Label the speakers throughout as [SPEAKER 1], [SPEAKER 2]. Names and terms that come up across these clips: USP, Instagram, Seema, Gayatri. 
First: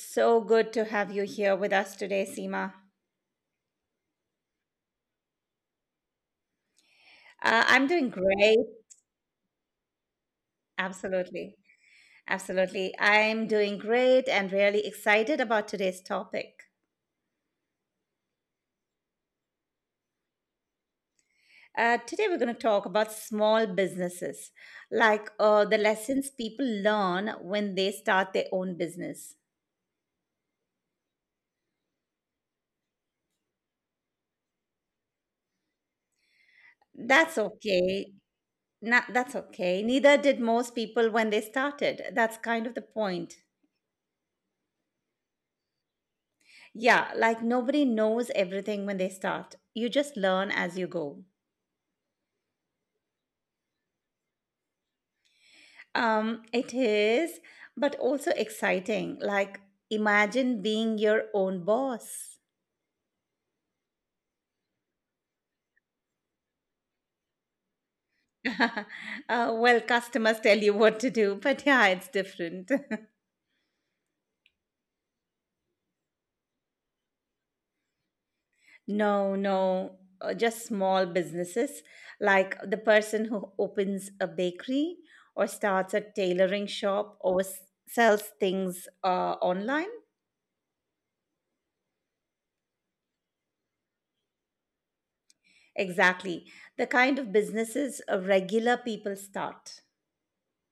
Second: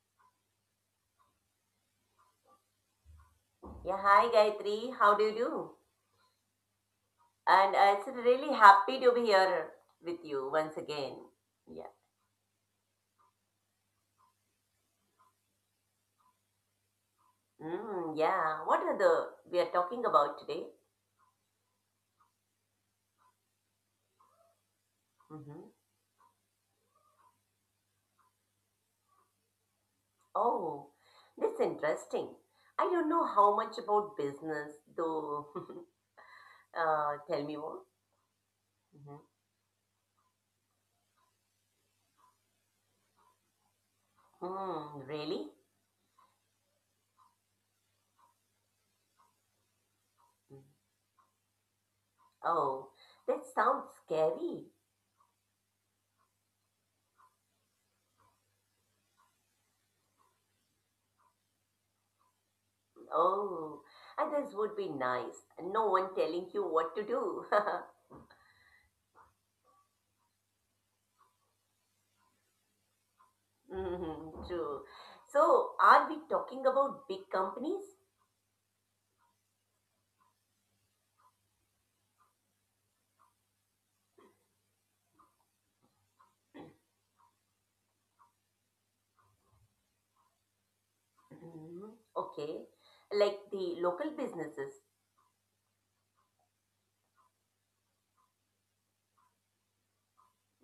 [SPEAKER 1] so good to have you here with us today, Seema.
[SPEAKER 2] Yeah, hi Gayatri, how do you do?
[SPEAKER 1] Uh,
[SPEAKER 2] And
[SPEAKER 1] I'm doing
[SPEAKER 2] it's really
[SPEAKER 1] great.
[SPEAKER 2] happy to be here with you once again.
[SPEAKER 1] Absolutely.
[SPEAKER 2] Yeah.
[SPEAKER 1] Absolutely. I'm doing great and really excited about today's topic.
[SPEAKER 2] Mm, yeah. What are the we are talking about today?
[SPEAKER 1] Today, we're going to talk about small businesses, like the
[SPEAKER 2] Hmm.
[SPEAKER 1] lessons people learn when they start their own business.
[SPEAKER 2] Oh, that's interesting. I don't know how much about business, though.
[SPEAKER 1] That's
[SPEAKER 2] Tell me more.
[SPEAKER 1] okay. Not,
[SPEAKER 2] Mhm.
[SPEAKER 1] that's okay. Neither did most people when they started. That's kind of the point.
[SPEAKER 2] Mm, really?
[SPEAKER 1] Yeah, like nobody knows everything when they start. You just learn
[SPEAKER 2] Mm.
[SPEAKER 1] as you go.
[SPEAKER 2] Oh, that sounds scary.
[SPEAKER 1] It is, but also exciting. Like imagine being your own boss.
[SPEAKER 2] Oh, and this would be nice. No one telling you what to do.
[SPEAKER 1] uh, well, customers tell you what to do, but yeah, it's different.
[SPEAKER 2] Mm-hmm, true. So, are we talking about big companies?
[SPEAKER 1] No, no, just small businesses, like the person who opens a bakery or starts a tailoring shop sells things online.
[SPEAKER 2] Mm, okay. Like the local businesses?
[SPEAKER 1] Exactly. The kind of businesses regular people start.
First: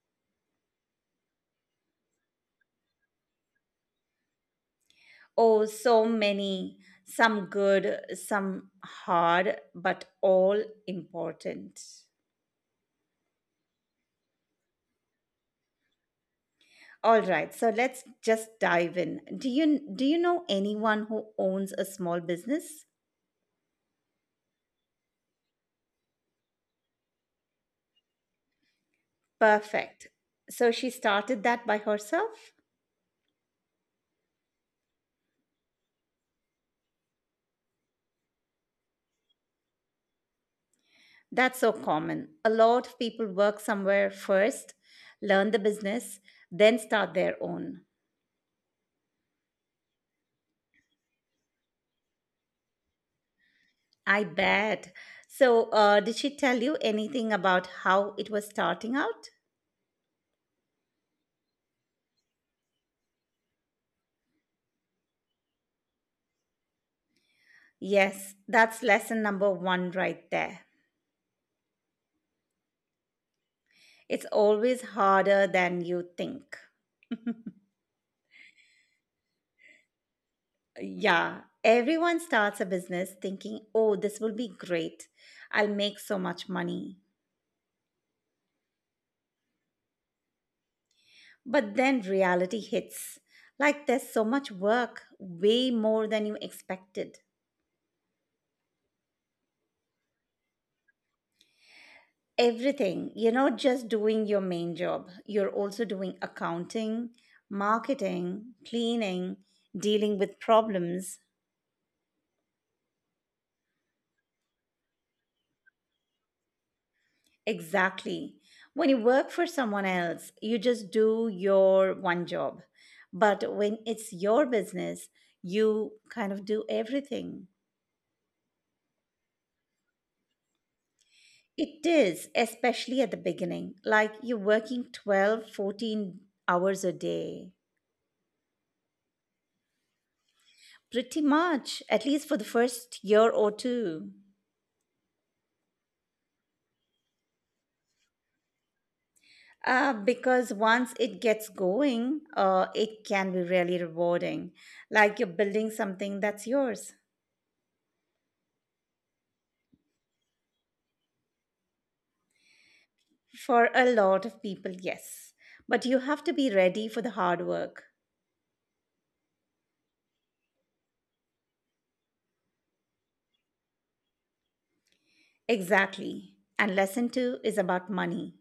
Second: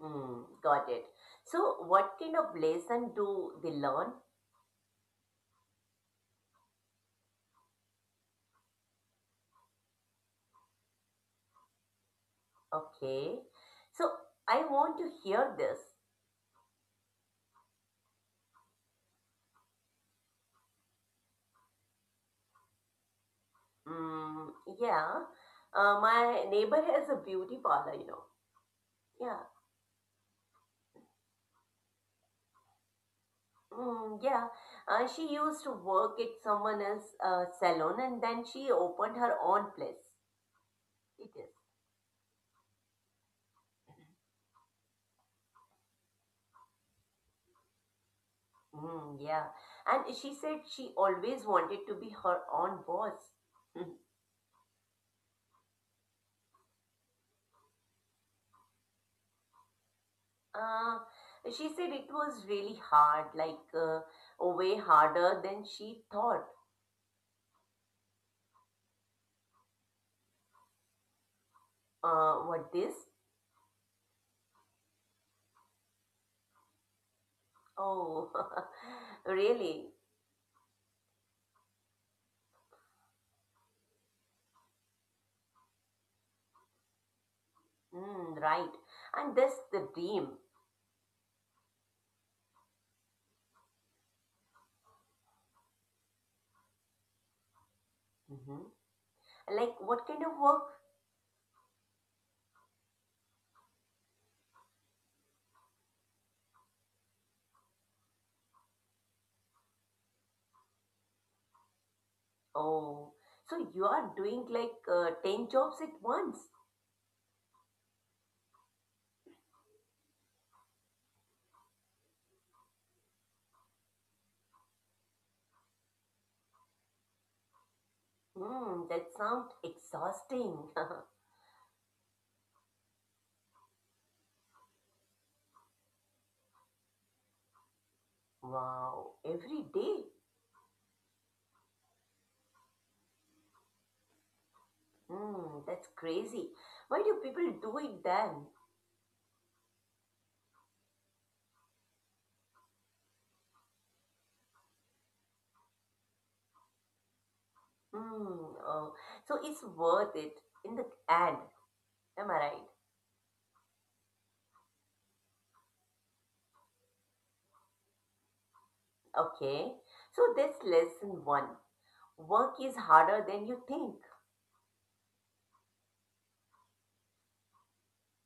[SPEAKER 2] Mm, got it. So, what kind of lesson do they learn?
[SPEAKER 1] Oh, so many. Some good, some hard, but all important.
[SPEAKER 2] Okay. So, I want to hear this.
[SPEAKER 1] All right, so let's just dive in. Do you know anyone who owns a small business?
[SPEAKER 2] Mm, yeah. My neighbor has a beauty parlor. Yeah.
[SPEAKER 1] Perfect. So she started that by herself?
[SPEAKER 2] Mm, yeah. She used to work at someone else's salon and then she opened her own place. It is.
[SPEAKER 1] That's so common. A lot of people work somewhere first, learn the business, then start their own.
[SPEAKER 2] Mm, yeah. And she said she always wanted to be her own boss.
[SPEAKER 1] I bet. So, did she tell you anything about how it was starting out?
[SPEAKER 2] uh, she said it was really hard, like way harder than she thought.
[SPEAKER 1] Yes, that's lesson number one right there.
[SPEAKER 2] What this?
[SPEAKER 1] It's always harder than you think.
[SPEAKER 2] Oh, really?
[SPEAKER 1] Yeah, everyone starts a business thinking, oh, this will be great. I'll make so much money.
[SPEAKER 2] Mm, right. And that's the dream.
[SPEAKER 1] But then reality hits. Like there's so much work, way more than you expected.
[SPEAKER 2] Hmm. Like, what kind of work?
[SPEAKER 1] Everything. You're not just doing your main job, you're also doing accounting, marketing, cleaning, dealing with problems.
[SPEAKER 2] Oh, so you are doing like 10 jobs at once.
[SPEAKER 1] Exactly. When you work for someone else, you just do your one job. But when it's your business, you kind of do everything.
[SPEAKER 2] Mm, that sounds exhausting.
[SPEAKER 1] It is, especially at the beginning, like you're working 12, 14 hours a day.
[SPEAKER 2] Wow, every day.
[SPEAKER 1] Pretty much, at least for the first year or two.
[SPEAKER 2] Mm, that's crazy. Why do people do it then?
[SPEAKER 1] Because once it gets going, it can be really rewarding. Like you're building something that's yours.
[SPEAKER 2] Mm, oh, so it's worth it in the end. Am I right?
[SPEAKER 1] For a lot of people, yes. But you have to be ready for the hard work.
[SPEAKER 2] Okay. So that's lesson one. Work is harder than you think.
[SPEAKER 1] Exactly. And lesson two is about money.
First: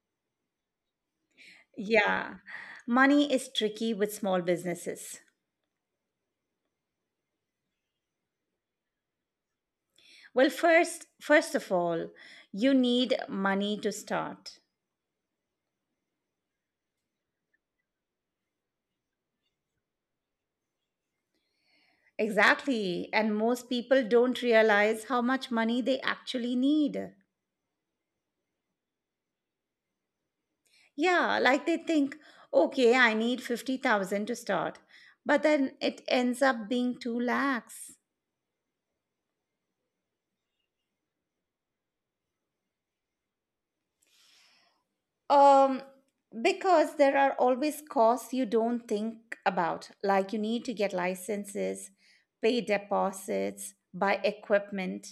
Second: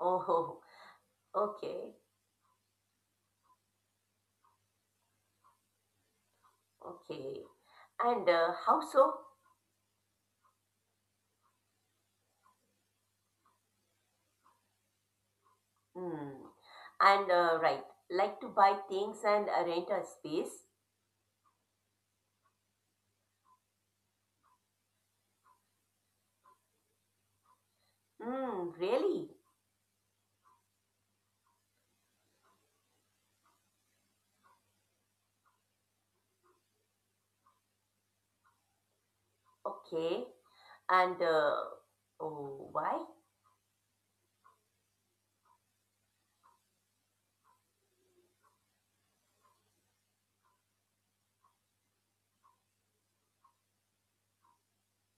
[SPEAKER 2] Oh, okay,
[SPEAKER 1] Yeah. Money is tricky with small businesses.
[SPEAKER 2] okay. And how so?
[SPEAKER 1] Well, first of all, you need money to start.
[SPEAKER 2] Hmm. And right, like to buy things and rent a space.
[SPEAKER 1] Exactly. And most people don't realize how much money they actually need.
[SPEAKER 2] Hmm. Really?
[SPEAKER 1] Yeah, like they think, okay, I need 50,000 to start, but then it ends up being 2 lakhs.
[SPEAKER 2] Okay. And oh, why?
[SPEAKER 1] Um, because there are always costs you don't think about, like you need to get licenses, pay deposits, buy equipment.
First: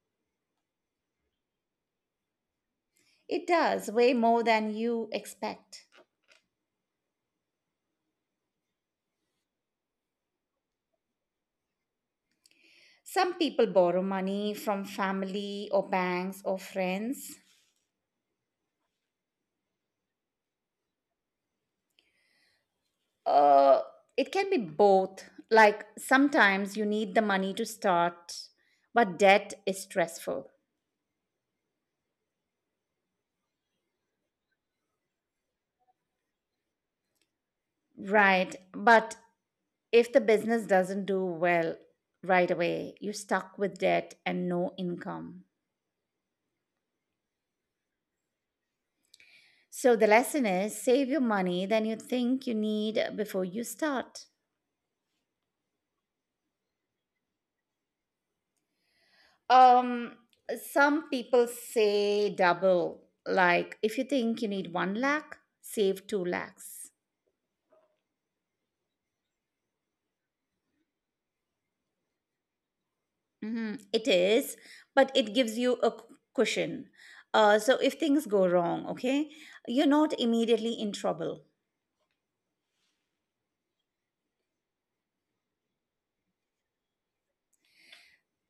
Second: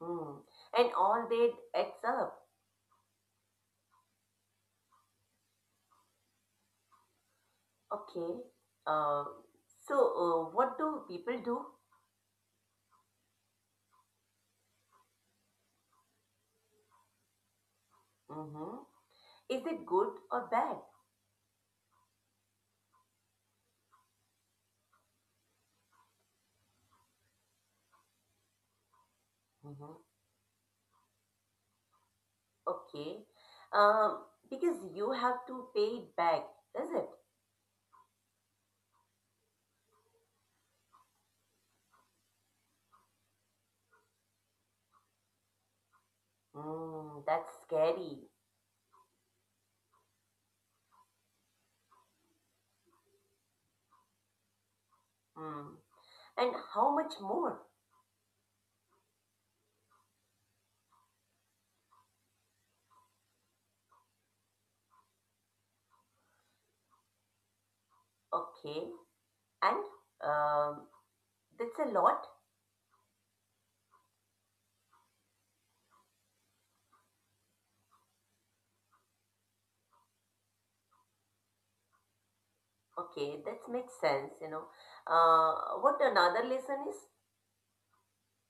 [SPEAKER 2] Hmm. And all that adds up.
[SPEAKER 1] It does, way more than you expect.
[SPEAKER 2] Okay. Uh, so, what do people do?
[SPEAKER 1] Some people borrow money from family or banks or friends.
[SPEAKER 2] Mm-hmm. Is it good or bad?
[SPEAKER 1] Uh, it can be both. Like sometimes you need the money to start, but debt is
[SPEAKER 2] Mm-hmm.
[SPEAKER 1] stressful.
[SPEAKER 2] Okay. Um, because you have to pay it back, is it?
[SPEAKER 1] Right. But if the business doesn't do well right away, you're stuck with debt and no income.
[SPEAKER 2] Mm, that's scary.
[SPEAKER 1] So the lesson is save your money than you think you need before you start.
[SPEAKER 2] Mm. And how much more?
[SPEAKER 1] Um, some people say double. Like if you think you need one lakh, save two lakhs.
[SPEAKER 2] Okay. And um, that's a lot.
[SPEAKER 1] Mhm, it is, but it gives you a cushion. So if things go wrong, okay, you're not immediately in trouble.
[SPEAKER 2] Okay, that makes sense. What another lesson is?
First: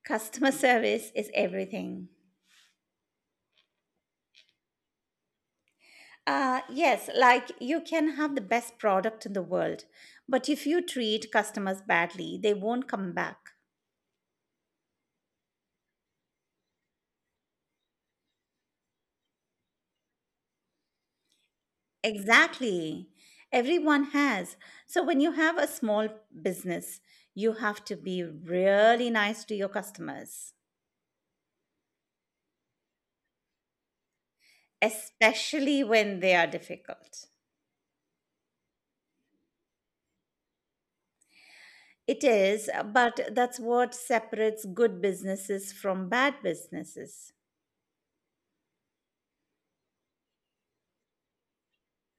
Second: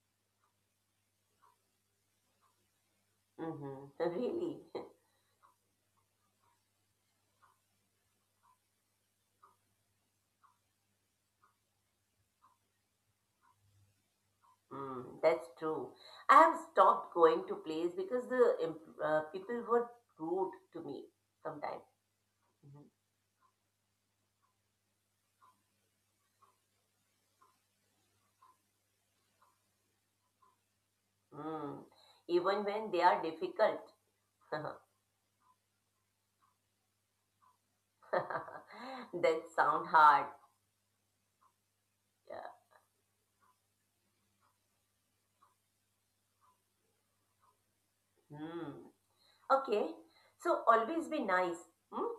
[SPEAKER 1] Customer service is everything.
[SPEAKER 2] Mm-hmm. Really?
[SPEAKER 1] Yes, like you can have the best product in the world, but if you treat customers badly, they won't come back.
[SPEAKER 2] Mm, that's true. I have stopped going to plays because people were rude to me sometimes. Mhm.
[SPEAKER 1] Exactly. Everyone has. So when you have a small business, you have to be really nice to your customers,
[SPEAKER 2] Mm, even when they are difficult.
[SPEAKER 1] especially when they are difficult.
[SPEAKER 2] That sound hard.
[SPEAKER 1] It
[SPEAKER 2] Yeah.
[SPEAKER 1] is, but that's what separates good businesses from bad businesses.
[SPEAKER 2] Hmm. Okay. So always be nice. Hmm?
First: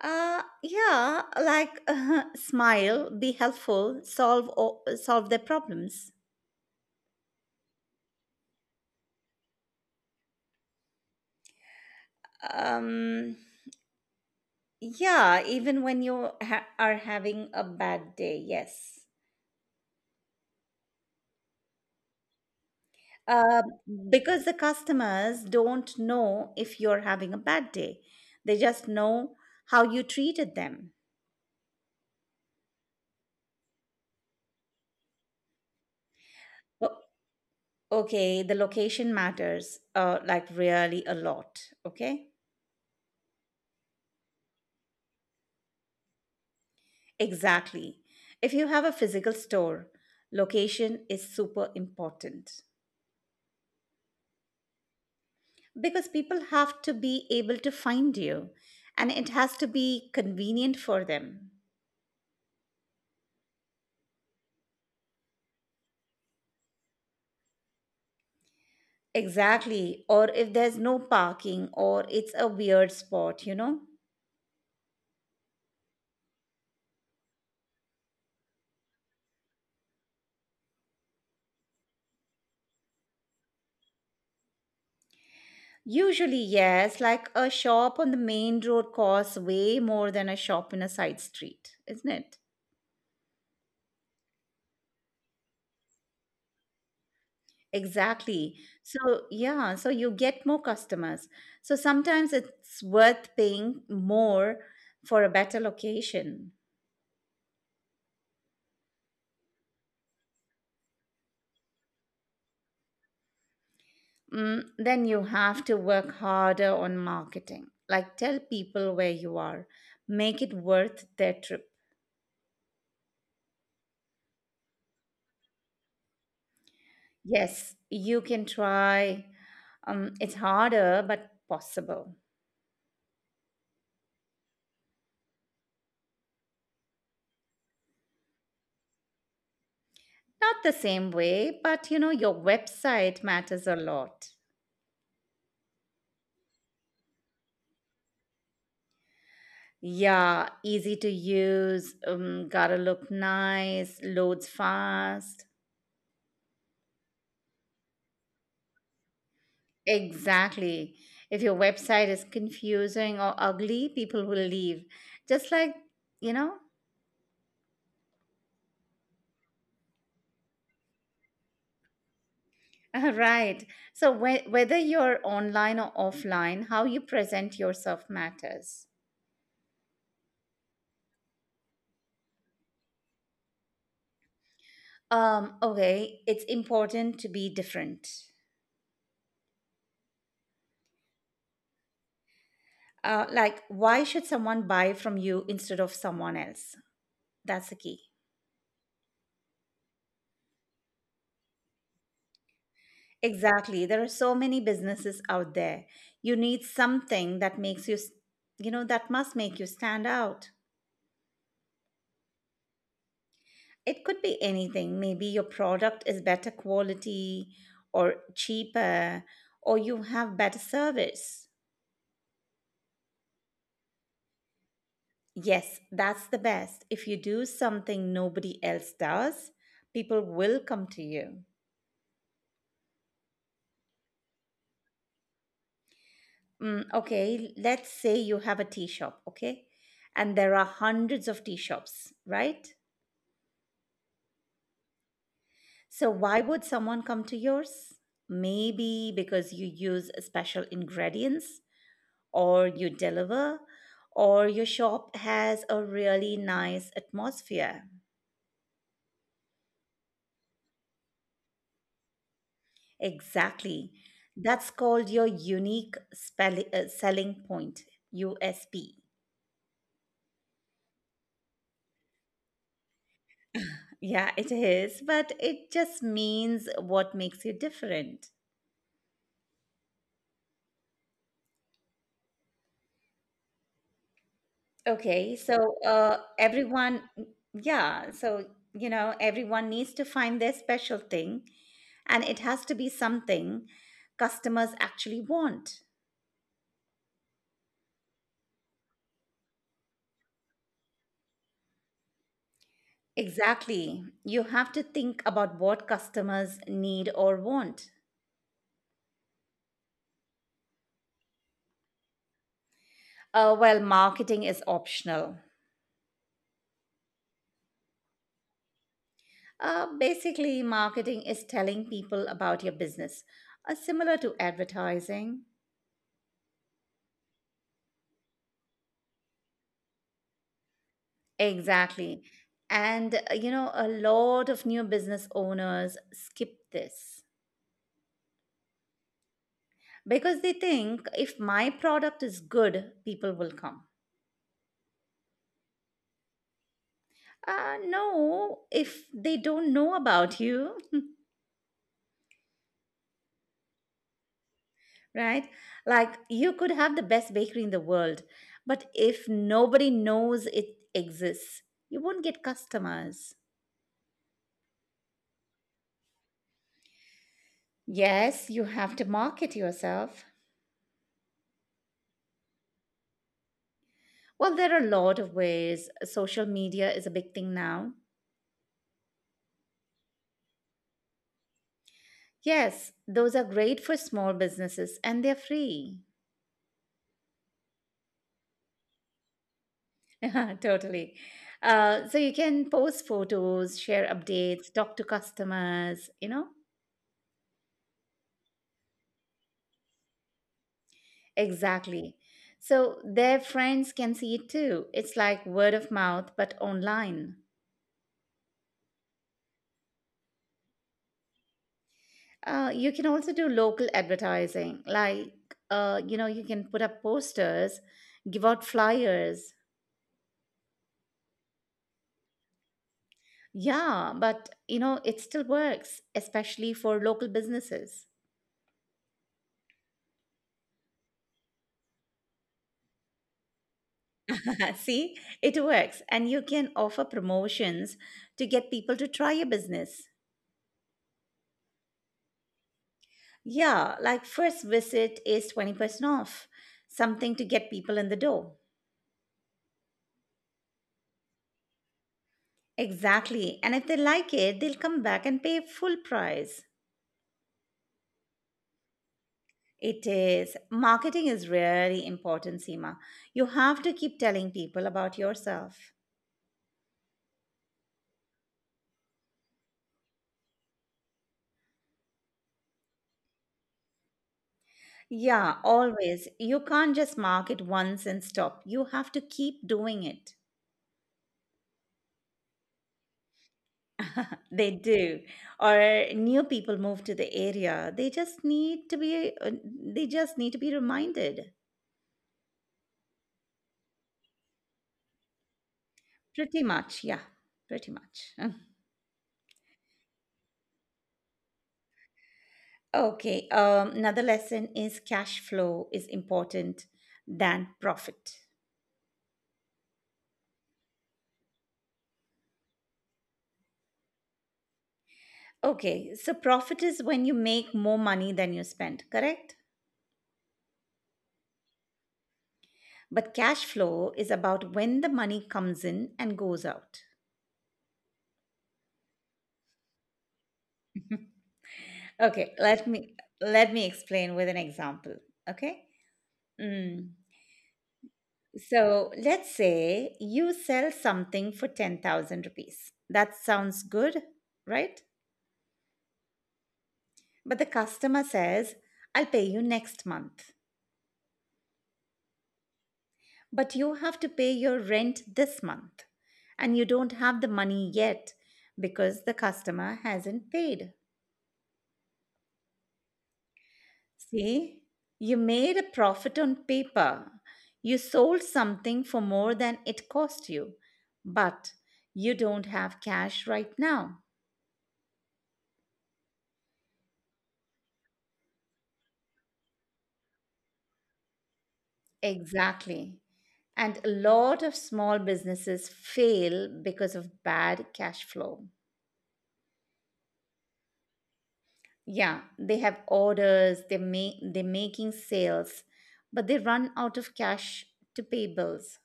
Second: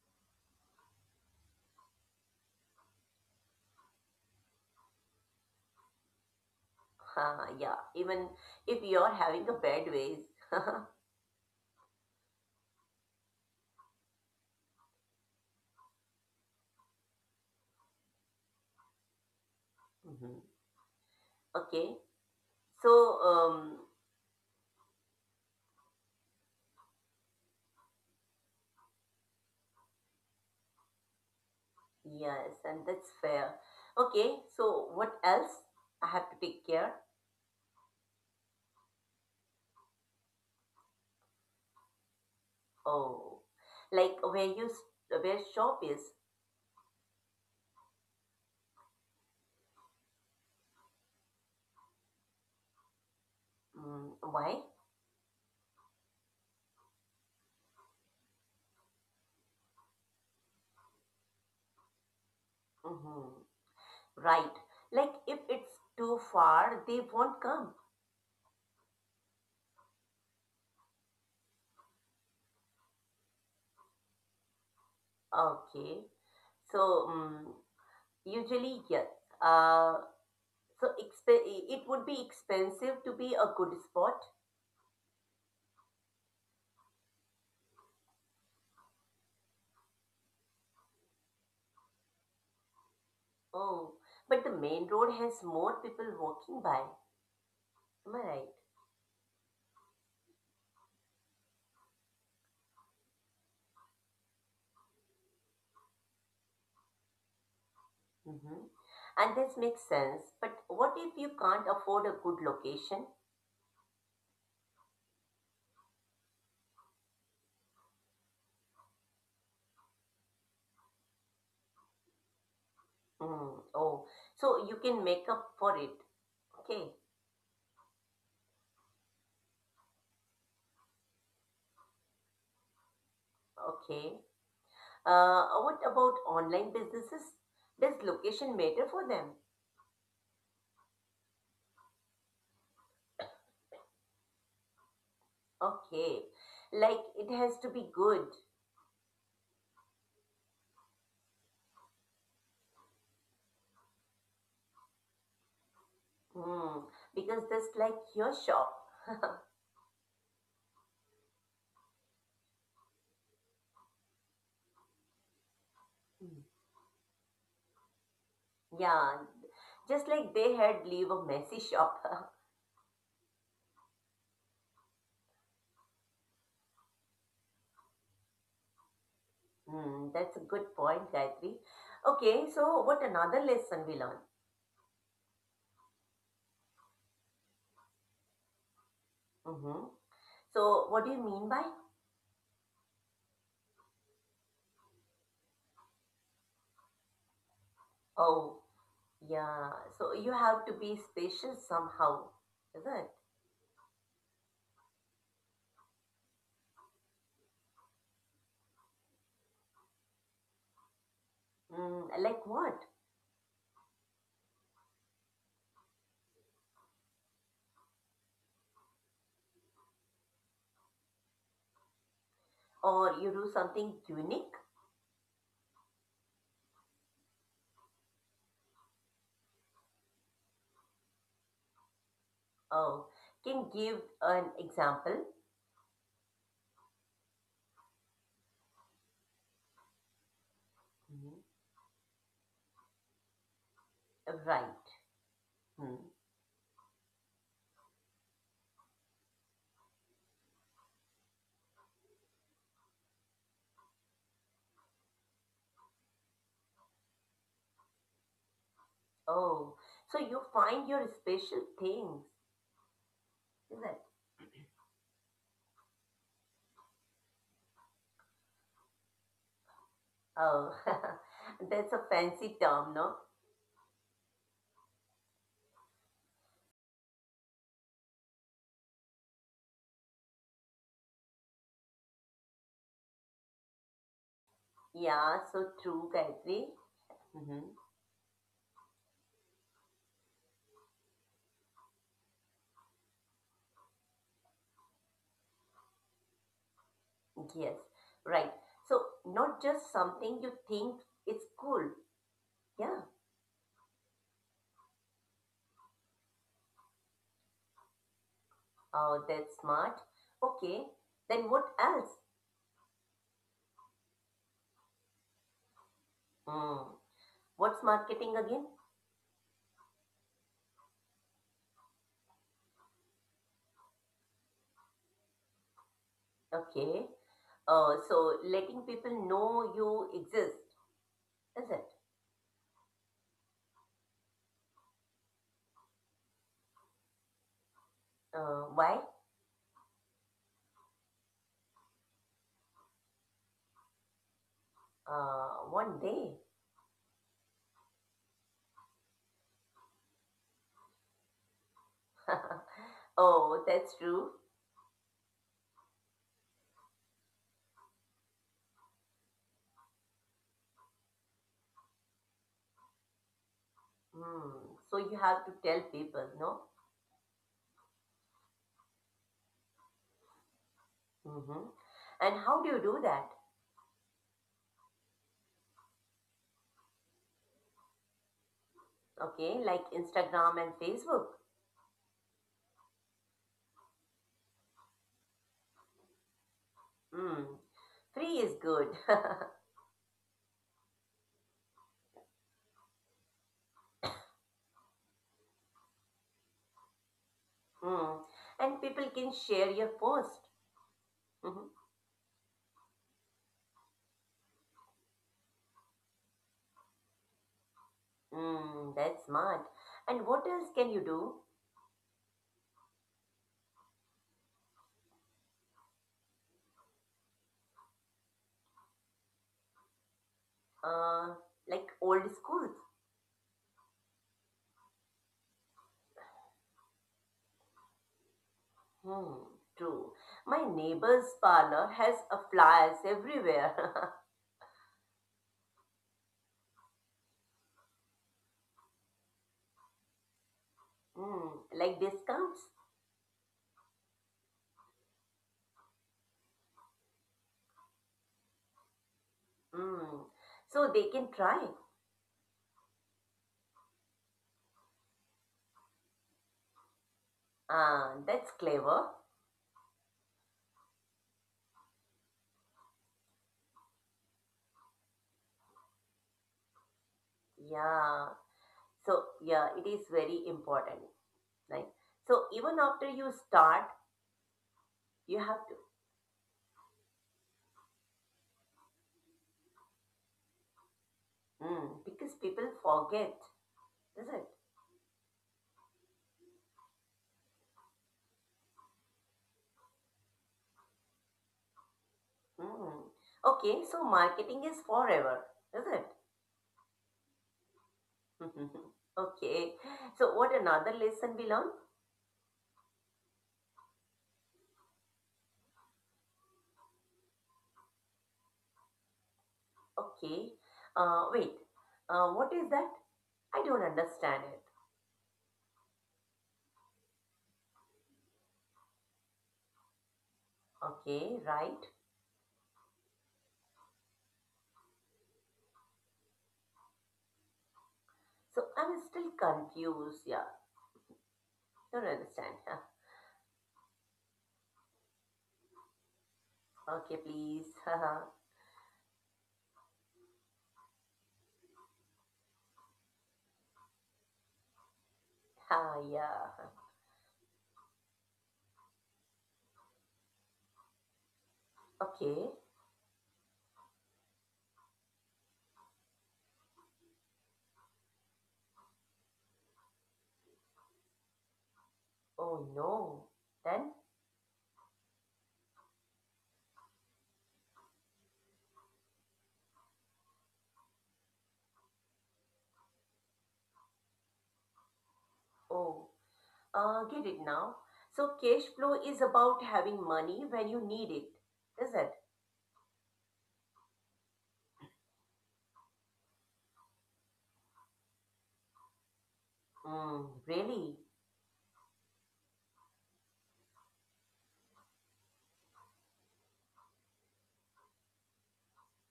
[SPEAKER 1] Yeah, like smile, be helpful, solve their problems.
[SPEAKER 2] Ah, yeah. Even if you are having a bad ways.
[SPEAKER 1] Um, yeah, even when you are having a bad day, yes.
[SPEAKER 2] Mhm. Okay. So
[SPEAKER 1] Uh,
[SPEAKER 2] um
[SPEAKER 1] because the customers don't know if you're having a bad day. They just know how you treated them.
[SPEAKER 2] yes, and that's fair. Okay. So what else I have to take care?
[SPEAKER 1] Okay, the location matters, like really a lot. Okay,
[SPEAKER 2] Oh, like where shop is.
[SPEAKER 1] exactly. If you have a physical store, location is super important
[SPEAKER 2] Mm, why?
[SPEAKER 1] because people have to be able to find you and it has to be convenient for them.
[SPEAKER 2] Mm-hmm. Right. Like if it's too far, they won't come.
[SPEAKER 1] Exactly. Or if there's no parking or it's a weird spot, you know?
[SPEAKER 2] Okay. So mm usually yes. Uh, so it would be expensive to be a good spot.
[SPEAKER 1] Usually, yes, like a shop on the main road costs way more than a shop in a side street, isn't it?
[SPEAKER 2] Oh, but the main road has more people walking by. Am I right?
[SPEAKER 1] Exactly. So, yeah, so you get more customers. So sometimes it's worth paying more for a better location.
[SPEAKER 2] Mm-hmm. And this makes sense. But what if you can't afford a good location?
[SPEAKER 1] Mm, then you have to work harder on marketing. Like tell people where you are, make it worth their trip.
[SPEAKER 2] Mm, oh, so you can make up for it. Okay,
[SPEAKER 1] Yes, you can try. It's harder, but possible.
[SPEAKER 2] okay. What about online businesses? Does location matter for them?
[SPEAKER 1] Not the same way, but you know, your website matters a lot.
[SPEAKER 2] Okay, like it has to be good.
[SPEAKER 1] Yeah, easy to use, gotta look nice, loads fast.
[SPEAKER 2] Mm, because just like your shop,
[SPEAKER 1] Exactly. If your website is confusing or ugly, people will leave. Just like, you
[SPEAKER 2] Mm.
[SPEAKER 1] know?
[SPEAKER 2] Yeah, just like they had leave a messy shop.
[SPEAKER 1] Right. So, whether you're online or offline, how you present yourself matters.
[SPEAKER 2] Mm, that's a good point, Gayatri. Okay, so what another lesson we learn?
[SPEAKER 1] Okay, it's important to be different.
[SPEAKER 2] Mm-hmm. So what do you mean by?
[SPEAKER 1] Like, why should someone buy from you instead of someone else? That's the key.
[SPEAKER 2] Oh, yeah, so you have to be special somehow, is it?
[SPEAKER 1] Exactly. There are so many businesses out there. You need something that makes you, know, that must make you stand out.
[SPEAKER 2] Mm, like what?
[SPEAKER 1] It could be anything. Maybe your product is better quality or cheaper, or you have better service.
[SPEAKER 2] Or you do something unique?
[SPEAKER 1] Yes, that's the best. If you do something nobody else does, people will come to you.
[SPEAKER 2] Oh, can give an example?
[SPEAKER 1] Mm, okay, let's say you have a tea shop, okay? And there are hundreds
[SPEAKER 2] Mhm.
[SPEAKER 1] of tea shops, right?
[SPEAKER 2] Right. Hmm.
[SPEAKER 1] So, why would someone come to yours? Maybe because you use special ingredients, or you deliver, or your shop has a really nice atmosphere.
[SPEAKER 2] Oh, so you find your special things, is
[SPEAKER 1] Exactly.
[SPEAKER 2] it?
[SPEAKER 1] That's called your unique selling point, USP.
[SPEAKER 2] Oh, that's a fancy term, no?
[SPEAKER 1] Yeah, it is, but it just means what makes you different.
[SPEAKER 2] Yeah,
[SPEAKER 1] Okay,
[SPEAKER 2] so
[SPEAKER 1] so
[SPEAKER 2] true, Gayatri.
[SPEAKER 1] everyone,
[SPEAKER 2] Hmm.
[SPEAKER 1] yeah, so you know, everyone needs to find their special thing, and it has to be something customers actually want.
[SPEAKER 2] Yes, right. So not just something you think is cool. Yeah,
[SPEAKER 1] Exactly. You have to think about what customers need or want.
[SPEAKER 2] oh, that's smart. Okay, then what else?
[SPEAKER 1] Well, marketing is optional.
[SPEAKER 2] Hmm. What's marketing again?
[SPEAKER 1] Basically, marketing is telling people about your business, similar to advertising.
[SPEAKER 2] Okay. So letting people know you exist, is it?
[SPEAKER 1] Exactly. And, you know, a lot of new business owners skip this
[SPEAKER 2] Why?
[SPEAKER 1] because they think, if my product is good, people will come.
[SPEAKER 2] One day.
[SPEAKER 1] No, if they don't know about you,
[SPEAKER 2] Oh, that's true.
[SPEAKER 1] right? Like you could have the best bakery in the world, but if nobody knows it exists, you won't get customers.
[SPEAKER 2] Hmm. So you have to tell people, no?
[SPEAKER 1] Yes, you have to market yourself.
[SPEAKER 2] Mm-hmm. And how do you do that?
[SPEAKER 1] Well, there are a lot of ways. Social media is a big thing now.
[SPEAKER 2] Okay, like Instagram and Facebook.
[SPEAKER 1] Yes, those are great for small businesses and they're free.
[SPEAKER 2] Hmm. Free is good.
[SPEAKER 1] Yeah, totally. So you can post photos, share updates, talk to customers, you know?
[SPEAKER 2] Hmm. And people can share your post. Mm-hmm.
[SPEAKER 1] Exactly. So their friends can see it too. It's like word of mouth, but online.
[SPEAKER 2] Mm, that's smart. And what else can you do?
[SPEAKER 1] You can also do local advertising, like, you know, you can put up posters, give out flyers.
[SPEAKER 2] Uh, like old schools.
[SPEAKER 1] Yeah, but, you know, it still works, especially for local businesses.
[SPEAKER 2] Hmm, true. My neighbor's parlor has a flyers everywhere.
[SPEAKER 1] See, it works. And you can offer promotions to get people to try your business.
[SPEAKER 2] Hmm, like discounts.
[SPEAKER 1] Yeah, like first visit is 20% off, something to get people in the door.
[SPEAKER 2] Hmm. So they can try.
[SPEAKER 1] Exactly. And if they like it, they'll come back and pay full price.
[SPEAKER 2] Ah, that's clever.
[SPEAKER 1] It is. Marketing is really important, Seema. You have to keep telling people about yourself.
[SPEAKER 2] Yeah. So yeah, it is very important. Right. So even after you start, you have
[SPEAKER 1] Yeah, always. You can't just market once and stop. You have to keep doing it.
[SPEAKER 2] to. Hmm, because people forget, is it?
[SPEAKER 1] They do. Or new people move to the area. They just need to be they just need to be reminded.
[SPEAKER 2] Hmm. Okay. So marketing is forever, is it?
[SPEAKER 1] Pretty much, yeah. Pretty much. Mm.
[SPEAKER 2] Okay. So what another lesson we learn?
[SPEAKER 1] Okay. Another lesson is cash flow is important than profit.
[SPEAKER 2] Okay. Wait. What is that? I don't understand it.
[SPEAKER 1] Okay, so profit is when you make more money than you spend, correct?
[SPEAKER 2] Okay, right.
[SPEAKER 1] But cash flow is about when the money comes in and goes out.
[SPEAKER 2] So I'm still confused. Yeah, don't
[SPEAKER 1] Okay,
[SPEAKER 2] understand.
[SPEAKER 1] let me let me explain with an example. Okay.
[SPEAKER 2] Huh.
[SPEAKER 1] Mm.
[SPEAKER 2] Okay, please. Haha.
[SPEAKER 1] So let's say you sell something for 10,000 rupees. That sounds good, right?
[SPEAKER 2] Ha. Yeah.
[SPEAKER 1] But the customer says, I'll pay you next month.
[SPEAKER 2] Okay.
[SPEAKER 1] But you have to pay your rent this month. And you don't have the money yet because the customer hasn't paid.
[SPEAKER 2] Oh no. Then.
[SPEAKER 1] See, you made a profit on paper. You sold something for more than it cost you, but you don't have cash right now.
[SPEAKER 2] Oh. Get it now. So cash flow is about having money when you need it, is it?
[SPEAKER 1] Exactly. And a lot of small businesses fail because of bad cash flow.
[SPEAKER 2] Mm, really?
[SPEAKER 1] Yeah, they have orders, they're making sales, but they run out of cash to pay bills.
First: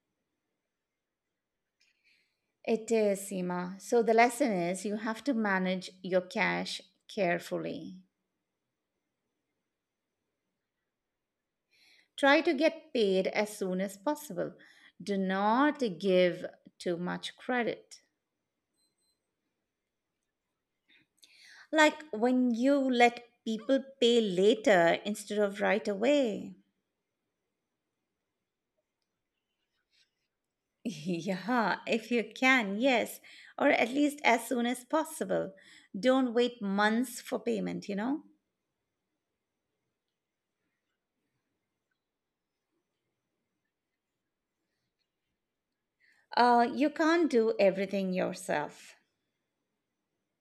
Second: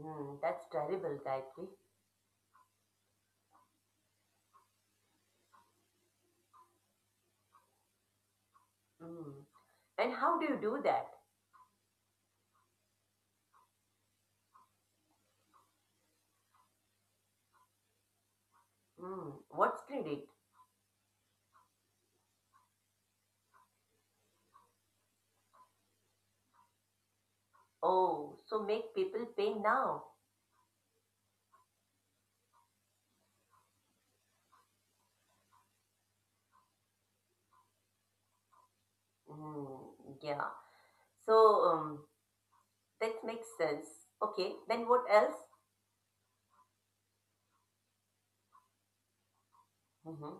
[SPEAKER 2] Mm, that's terrible, Gayatri.
[SPEAKER 1] It is, Seema. So the lesson is you have to manage your cash carefully.
[SPEAKER 2] Mm. And how do you do that?
[SPEAKER 1] Try to get paid as soon as possible. Do not give too much credit.
[SPEAKER 2] Hmm, what's credit?
[SPEAKER 1] Like when you let people pay later instead of right away.
[SPEAKER 2] Oh, so make people pay now.
[SPEAKER 1] Yeah, if you can, yes. Or at least as soon as possible. Don't wait months for payment, you know?
[SPEAKER 2] Hmm, yeah. So that makes sense. Okay, then what else?
[SPEAKER 1] You can't do everything yourself.
[SPEAKER 2] Hmm.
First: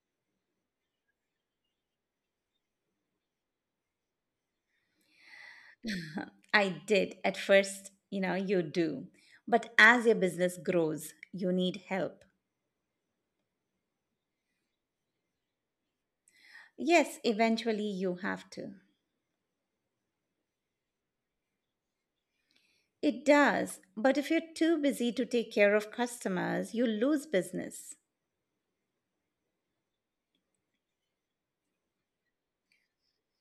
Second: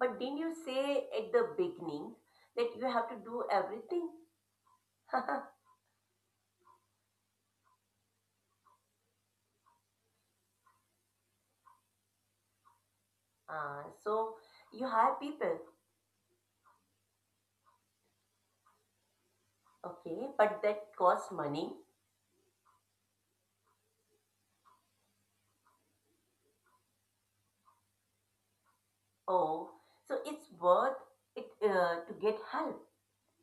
[SPEAKER 2] But didn't you say at the beginning that you have to do everything?
[SPEAKER 1] I did at first, you know, you do. But as your business grows, you need help.
[SPEAKER 2] Ah, so you hire people.
[SPEAKER 1] Yes, eventually you have to.
[SPEAKER 2] Okay, but that costs money.
[SPEAKER 1] It does, but if you're too busy to take care of customers, you lose business.
[SPEAKER 2] Oh, so it's worth it to get help.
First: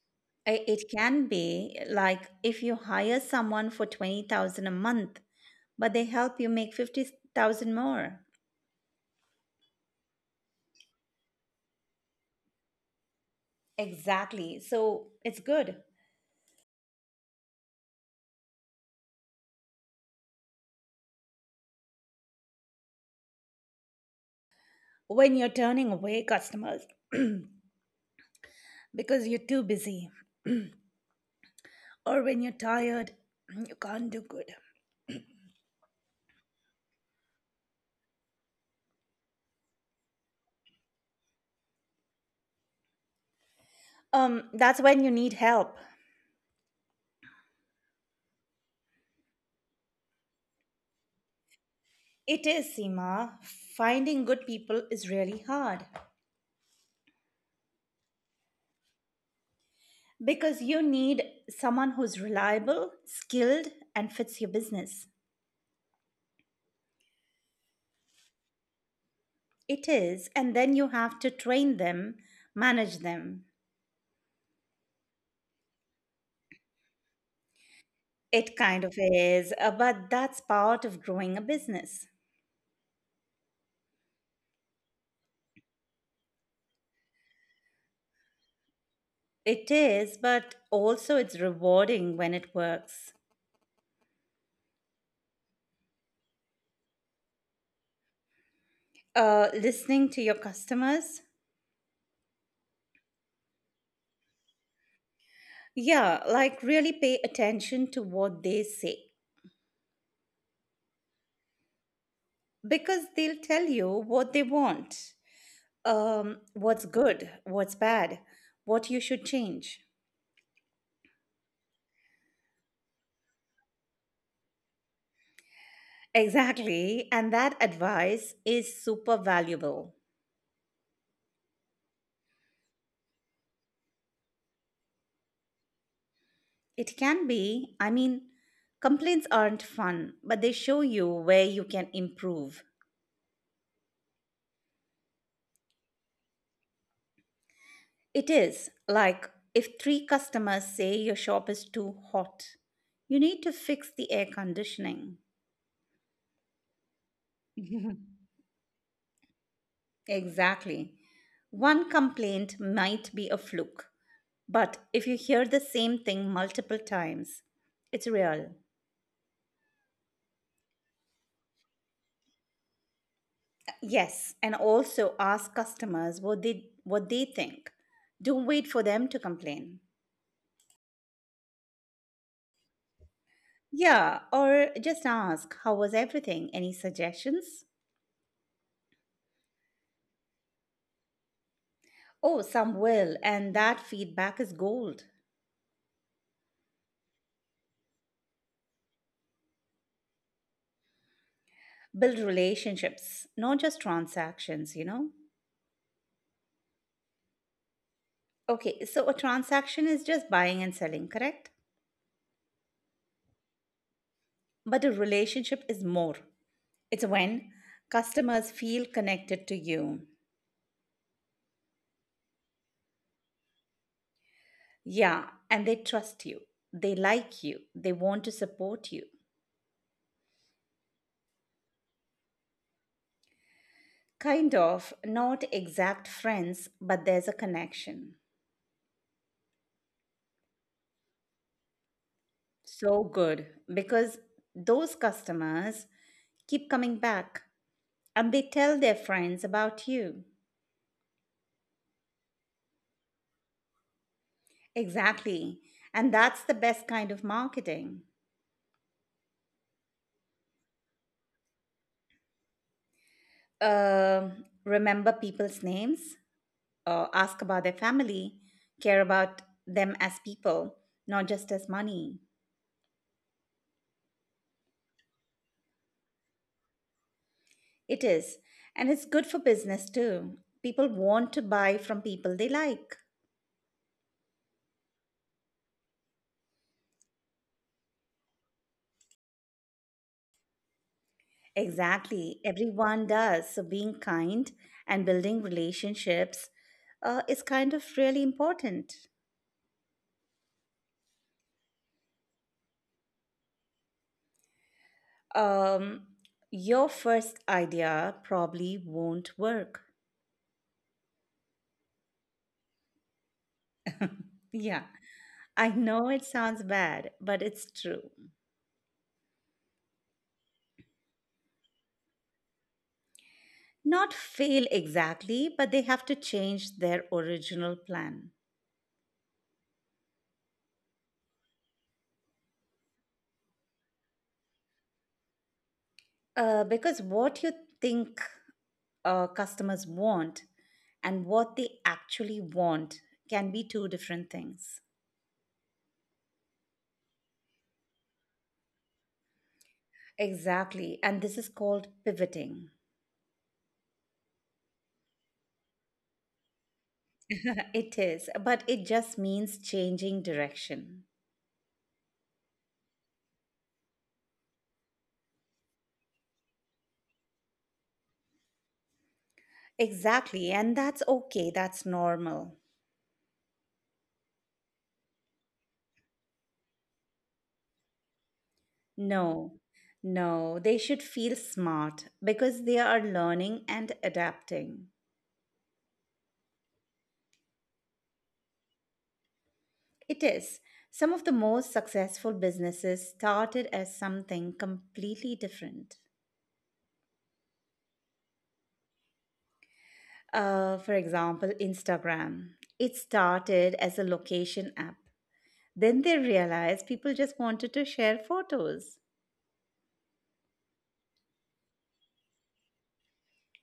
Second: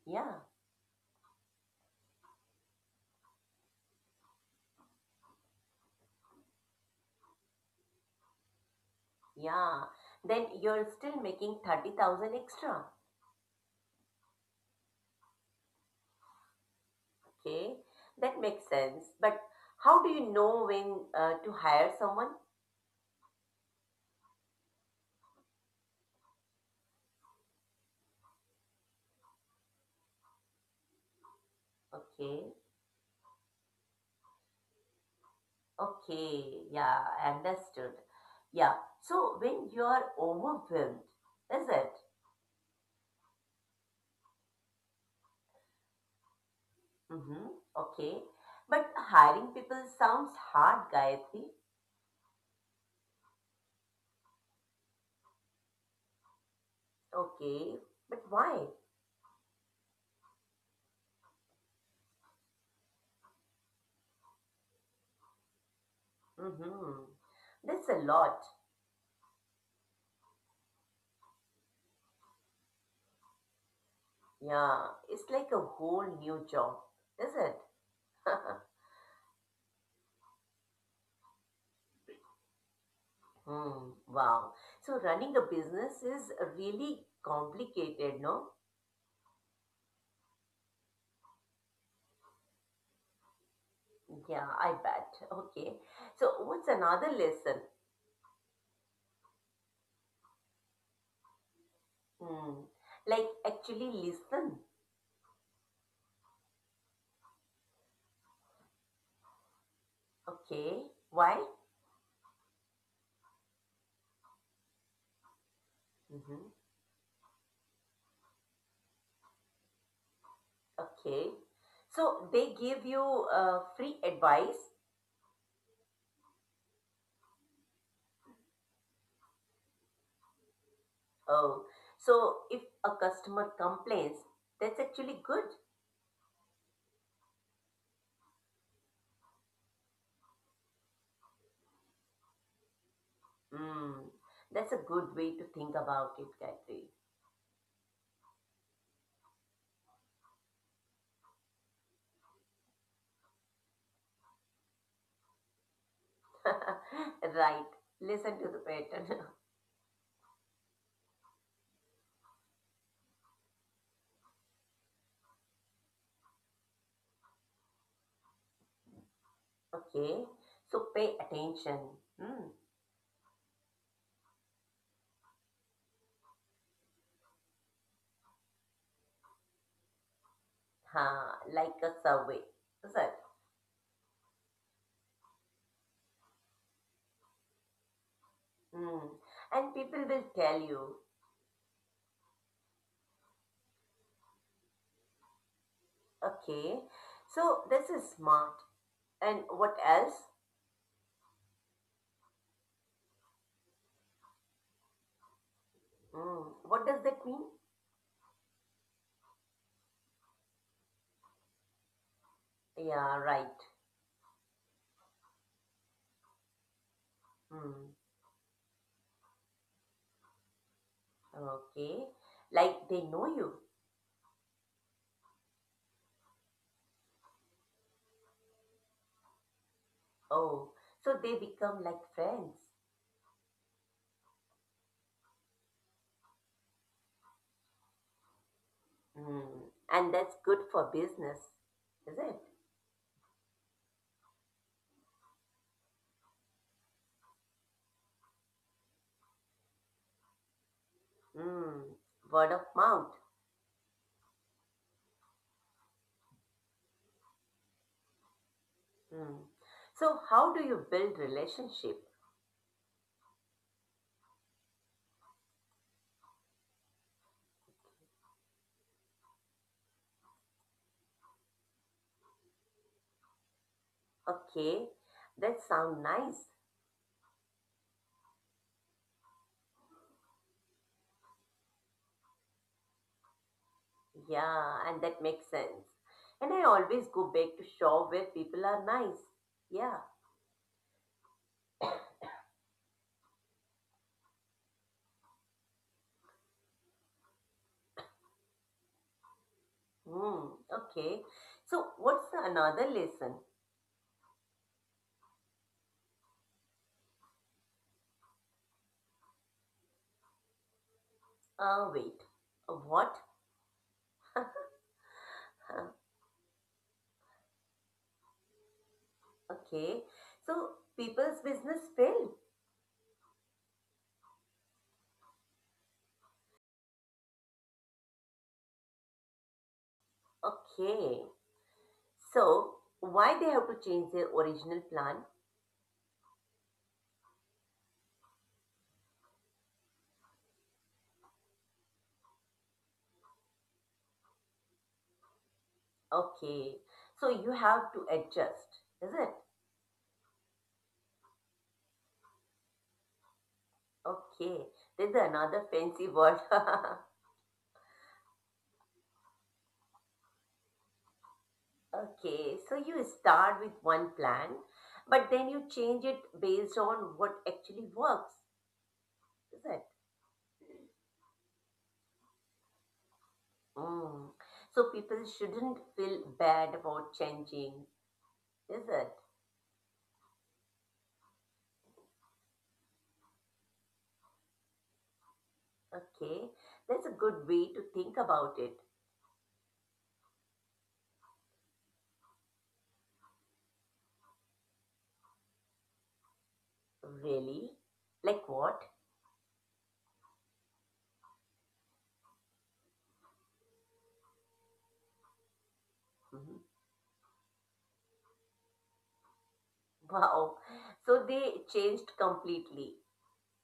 [SPEAKER 2] Yeah,
[SPEAKER 1] It can be like if you hire someone for 20,000 a month, but they help you make 50,000 more.
[SPEAKER 2] yeah. Then you're still making 30,000 extra.
[SPEAKER 1] Exactly. So it's good
[SPEAKER 2] Okay, that makes sense. But how do you know when to hire someone?
[SPEAKER 1] when you're turning away customers because you're too busy or when you're
[SPEAKER 2] Okay,
[SPEAKER 1] tired, you can't do good.
[SPEAKER 2] okay, yeah, understood. Yeah, so when you are overwhelmed, is it?
[SPEAKER 1] Um that's when you need help.
[SPEAKER 2] Mm-hmm. Okay, but hiring people sounds hard, Gayatri.
[SPEAKER 1] It is, Seema. Finding good people is really hard
[SPEAKER 2] Okay, but why?
[SPEAKER 1] because you need someone who's reliable, skilled and fits your business.
[SPEAKER 2] Mm-hmm. That's a lot.
[SPEAKER 1] It is, and then you have to train them, manage them.
[SPEAKER 2] Yeah, it's like a whole new job, is it?
[SPEAKER 1] It kind of is, but that's part of growing a business.
[SPEAKER 2] Hmm, wow. So running a business is really complicated, no?
[SPEAKER 1] It is, but also it's rewarding when it works.
[SPEAKER 2] Yeah, I bet. Okay. So what's another lesson?
[SPEAKER 1] Listening to your customers,
[SPEAKER 2] Hmm. Like actually listen.
[SPEAKER 1] yeah, like really pay attention to what they say
[SPEAKER 2] Okay. Why?
[SPEAKER 1] because they'll tell you what they want,
[SPEAKER 2] Mm-hmm.
[SPEAKER 1] what's good, what's bad, what you should change.
[SPEAKER 2] Okay. So they give you free advice.
[SPEAKER 1] Exactly, and that advice is super valuable.
[SPEAKER 2] Oh, so if a customer complains, that's actually good.
[SPEAKER 1] It can be. I mean, complaints aren't fun, but they show you where you can improve.
[SPEAKER 2] Hmm. That's a good way to think about it, Gayatri.
[SPEAKER 1] It is, like if three customers say your shop is too hot, you need to fix the air conditioning.
[SPEAKER 2] Right. Listen to the pattern.
[SPEAKER 1] Exactly. One complaint might be a fluke, but if you hear the same thing multiple times, it's real.
[SPEAKER 2] Okay, so pay attention. Hmm.
[SPEAKER 1] Yes, and also ask customers what they think. Don't wait for them to complain.
[SPEAKER 2] Ha, like a survey, is it?
[SPEAKER 1] Yeah, or just ask, how was everything? Any suggestions?
[SPEAKER 2] Hmm. And people will tell you.
[SPEAKER 1] Oh, some will, and that feedback is gold.
[SPEAKER 2] Okay, so this is smart. And what else?
[SPEAKER 1] Build relationships, not just transactions, you know?
[SPEAKER 2] Hmm. What does that mean?
[SPEAKER 1] Okay, so a transaction is just buying and selling, correct?
[SPEAKER 2] Yeah, right.
[SPEAKER 1] But a relationship is more. It's when
[SPEAKER 2] Hmm.
[SPEAKER 1] customers feel connected to you.
[SPEAKER 2] Okay, like they know you.
[SPEAKER 1] Yeah, and they trust you, they like you, they want to support you.
[SPEAKER 2] Oh, so they become like friends.
[SPEAKER 1] Kind of, not exact friends, but there's a connection.
[SPEAKER 2] Hmm. And that's good for business, is it?
[SPEAKER 1] So good, because those customers keep coming back and they tell their friends about you.
[SPEAKER 2] Hmm. Word of mouth.
[SPEAKER 1] Exactly. And that's the best kind of marketing.
[SPEAKER 2] Hmm. So, how do you build relationship?
[SPEAKER 1] Remember people's names, ask about their family, care about them as people, not just as money.
[SPEAKER 2] Okay, that sounds nice.
[SPEAKER 1] It is. And it's good for business too. People want to buy from people they like.
[SPEAKER 2] Yeah, and that makes sense. And I always go back to shop where people are nice. Yeah.
[SPEAKER 1] Exactly. Everyone does. So being kind and building relationships is kind of really important.
[SPEAKER 2] Hmm. Okay. So what's the another lesson?
[SPEAKER 1] Um, your first idea probably won't work.
[SPEAKER 2] Wait. What?
[SPEAKER 1] Yeah, I know it sounds bad, but it's true.
[SPEAKER 2] Okay. So people's business failed.
[SPEAKER 1] Not fail exactly, but they have to change their original plan.
[SPEAKER 2] Okay. So why they have to change their original plan?
[SPEAKER 1] Because what you think, customers want and what they actually want can be two different things.
[SPEAKER 2] Okay. So you have to adjust, is it?
[SPEAKER 1] Exactly. And this is called pivoting.
[SPEAKER 2] Okay. There's another fancy word.
[SPEAKER 1] It is, but it just means changing direction.
[SPEAKER 2] Okay, so you start with one plan, but then you change it based on what actually works, is it?
[SPEAKER 1] Exactly. And that's okay. That's normal.
[SPEAKER 2] Mm. So people shouldn't feel bad about changing, is it?
[SPEAKER 1] No, no. They should feel smart because they are learning and adapting.
[SPEAKER 2] Okay, that's a good way to think about it.
[SPEAKER 1] It is. Some of the most successful businesses started as something completely different.
[SPEAKER 2] Really? Like what?
[SPEAKER 1] For example, Instagram. It started as a location app. Then they
[SPEAKER 2] Mhm.
[SPEAKER 1] realized people just wanted to share photos.
[SPEAKER 2] Wow. So they changed completely.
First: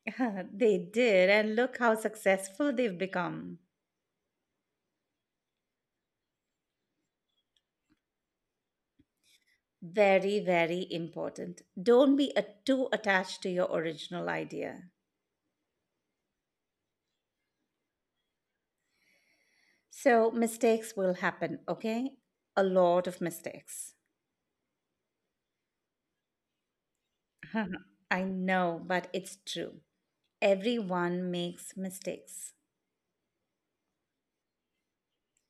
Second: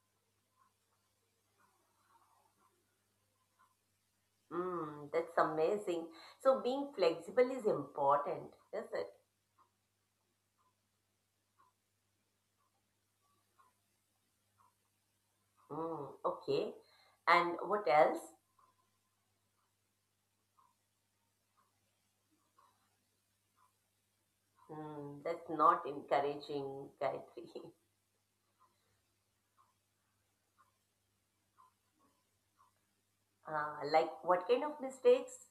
[SPEAKER 1] They did, and look how successful they've become.
[SPEAKER 2] Mm, that's amazing. So being flexible is important, is it?
[SPEAKER 1] Very, very important. Don't be too attached to your original idea.
[SPEAKER 2] Mm, okay. And what else?
[SPEAKER 1] So, mistakes will happen, okay? A lot of mistakes.
[SPEAKER 2] Hmm, that's not encouraging, Gayatri.
[SPEAKER 1] I know, but it's true. Everyone makes mistakes.
[SPEAKER 2] Like, what kind of mistakes?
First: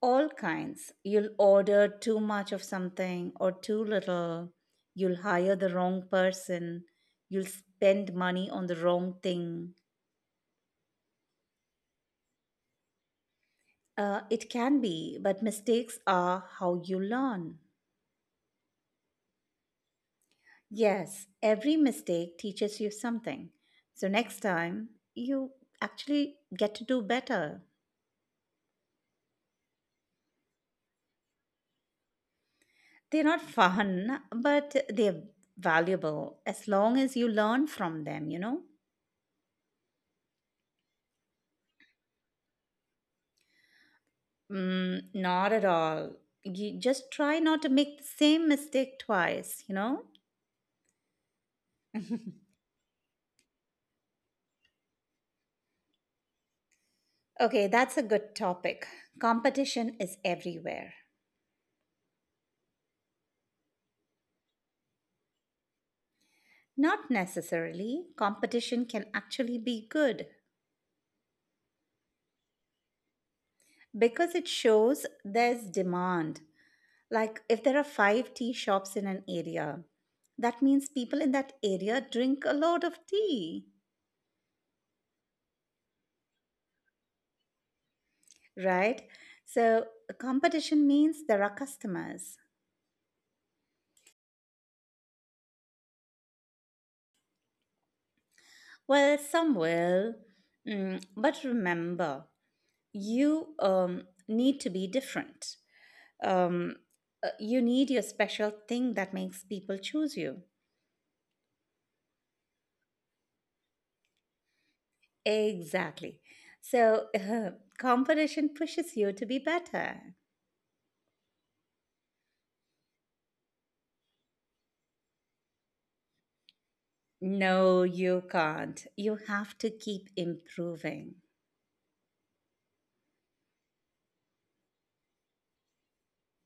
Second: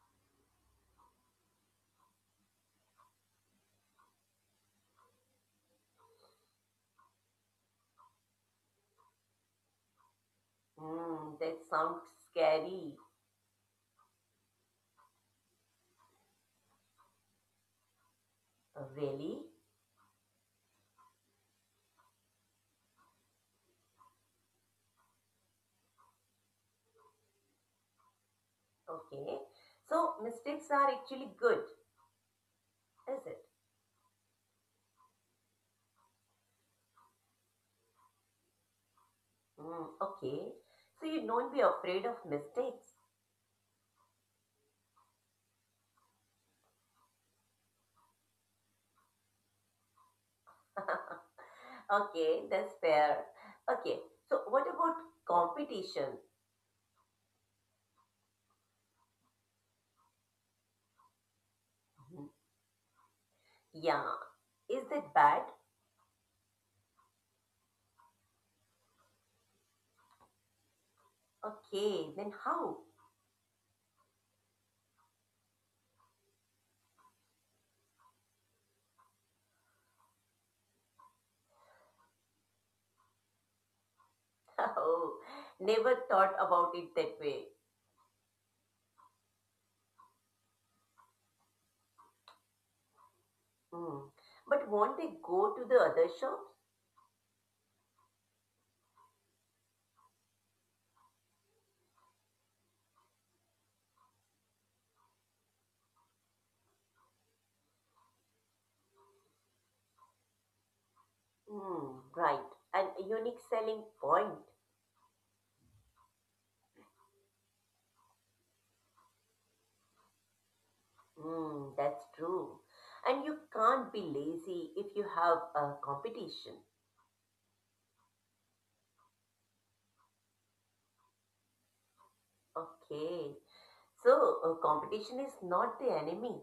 [SPEAKER 1] All kinds. You'll order too much of something or too little. You'll hire the wrong person. You'll spend money on the wrong thing.
[SPEAKER 2] Hmm, that sounds scary.
[SPEAKER 1] It can be, but mistakes are how you learn.
[SPEAKER 2] Really?
[SPEAKER 1] Yes, every mistake teaches you something. So next time, you actually get to do better.
[SPEAKER 2] Okay. So, mistakes are actually good,
[SPEAKER 1] They're
[SPEAKER 2] is
[SPEAKER 1] not
[SPEAKER 2] it?
[SPEAKER 1] fun, but they're valuable as long as you learn from them, you know?
[SPEAKER 2] Hmm. Okay. So, you don't be afraid of mistakes.
[SPEAKER 1] Mm, not at all. You just try not to make the same mistake twice, you know?
[SPEAKER 2] Okay, that's fair. Okay. So, what about competition?
[SPEAKER 1] Okay, that's a good topic. Competition is everywhere.
[SPEAKER 2] Mhm. Yeah. Is that bad?
[SPEAKER 1] Not necessarily. Competition can actually be good
[SPEAKER 2] Okay, then how?
[SPEAKER 1] because it shows there's demand. Like if there are five tea shops in an area, that means people in that area drink a lot of tea,
[SPEAKER 2] Oh, never thought about it that way.
[SPEAKER 1] right? So competition means there are customers.
[SPEAKER 2] Mm. But won't they go to the other shops?
[SPEAKER 1] Well, some will. But remember, you need to be different. Um, you need your special thing that makes people choose you.
[SPEAKER 2] Mm. Right, an unique selling point.
[SPEAKER 1] Exactly. So, competition pushes you to be better.
[SPEAKER 2] Mm, that's true. And you can't be lazy if you have a competition.
[SPEAKER 1] No, you can't. You have to keep improving.
[SPEAKER 2] Okay, so competition is not the enemy.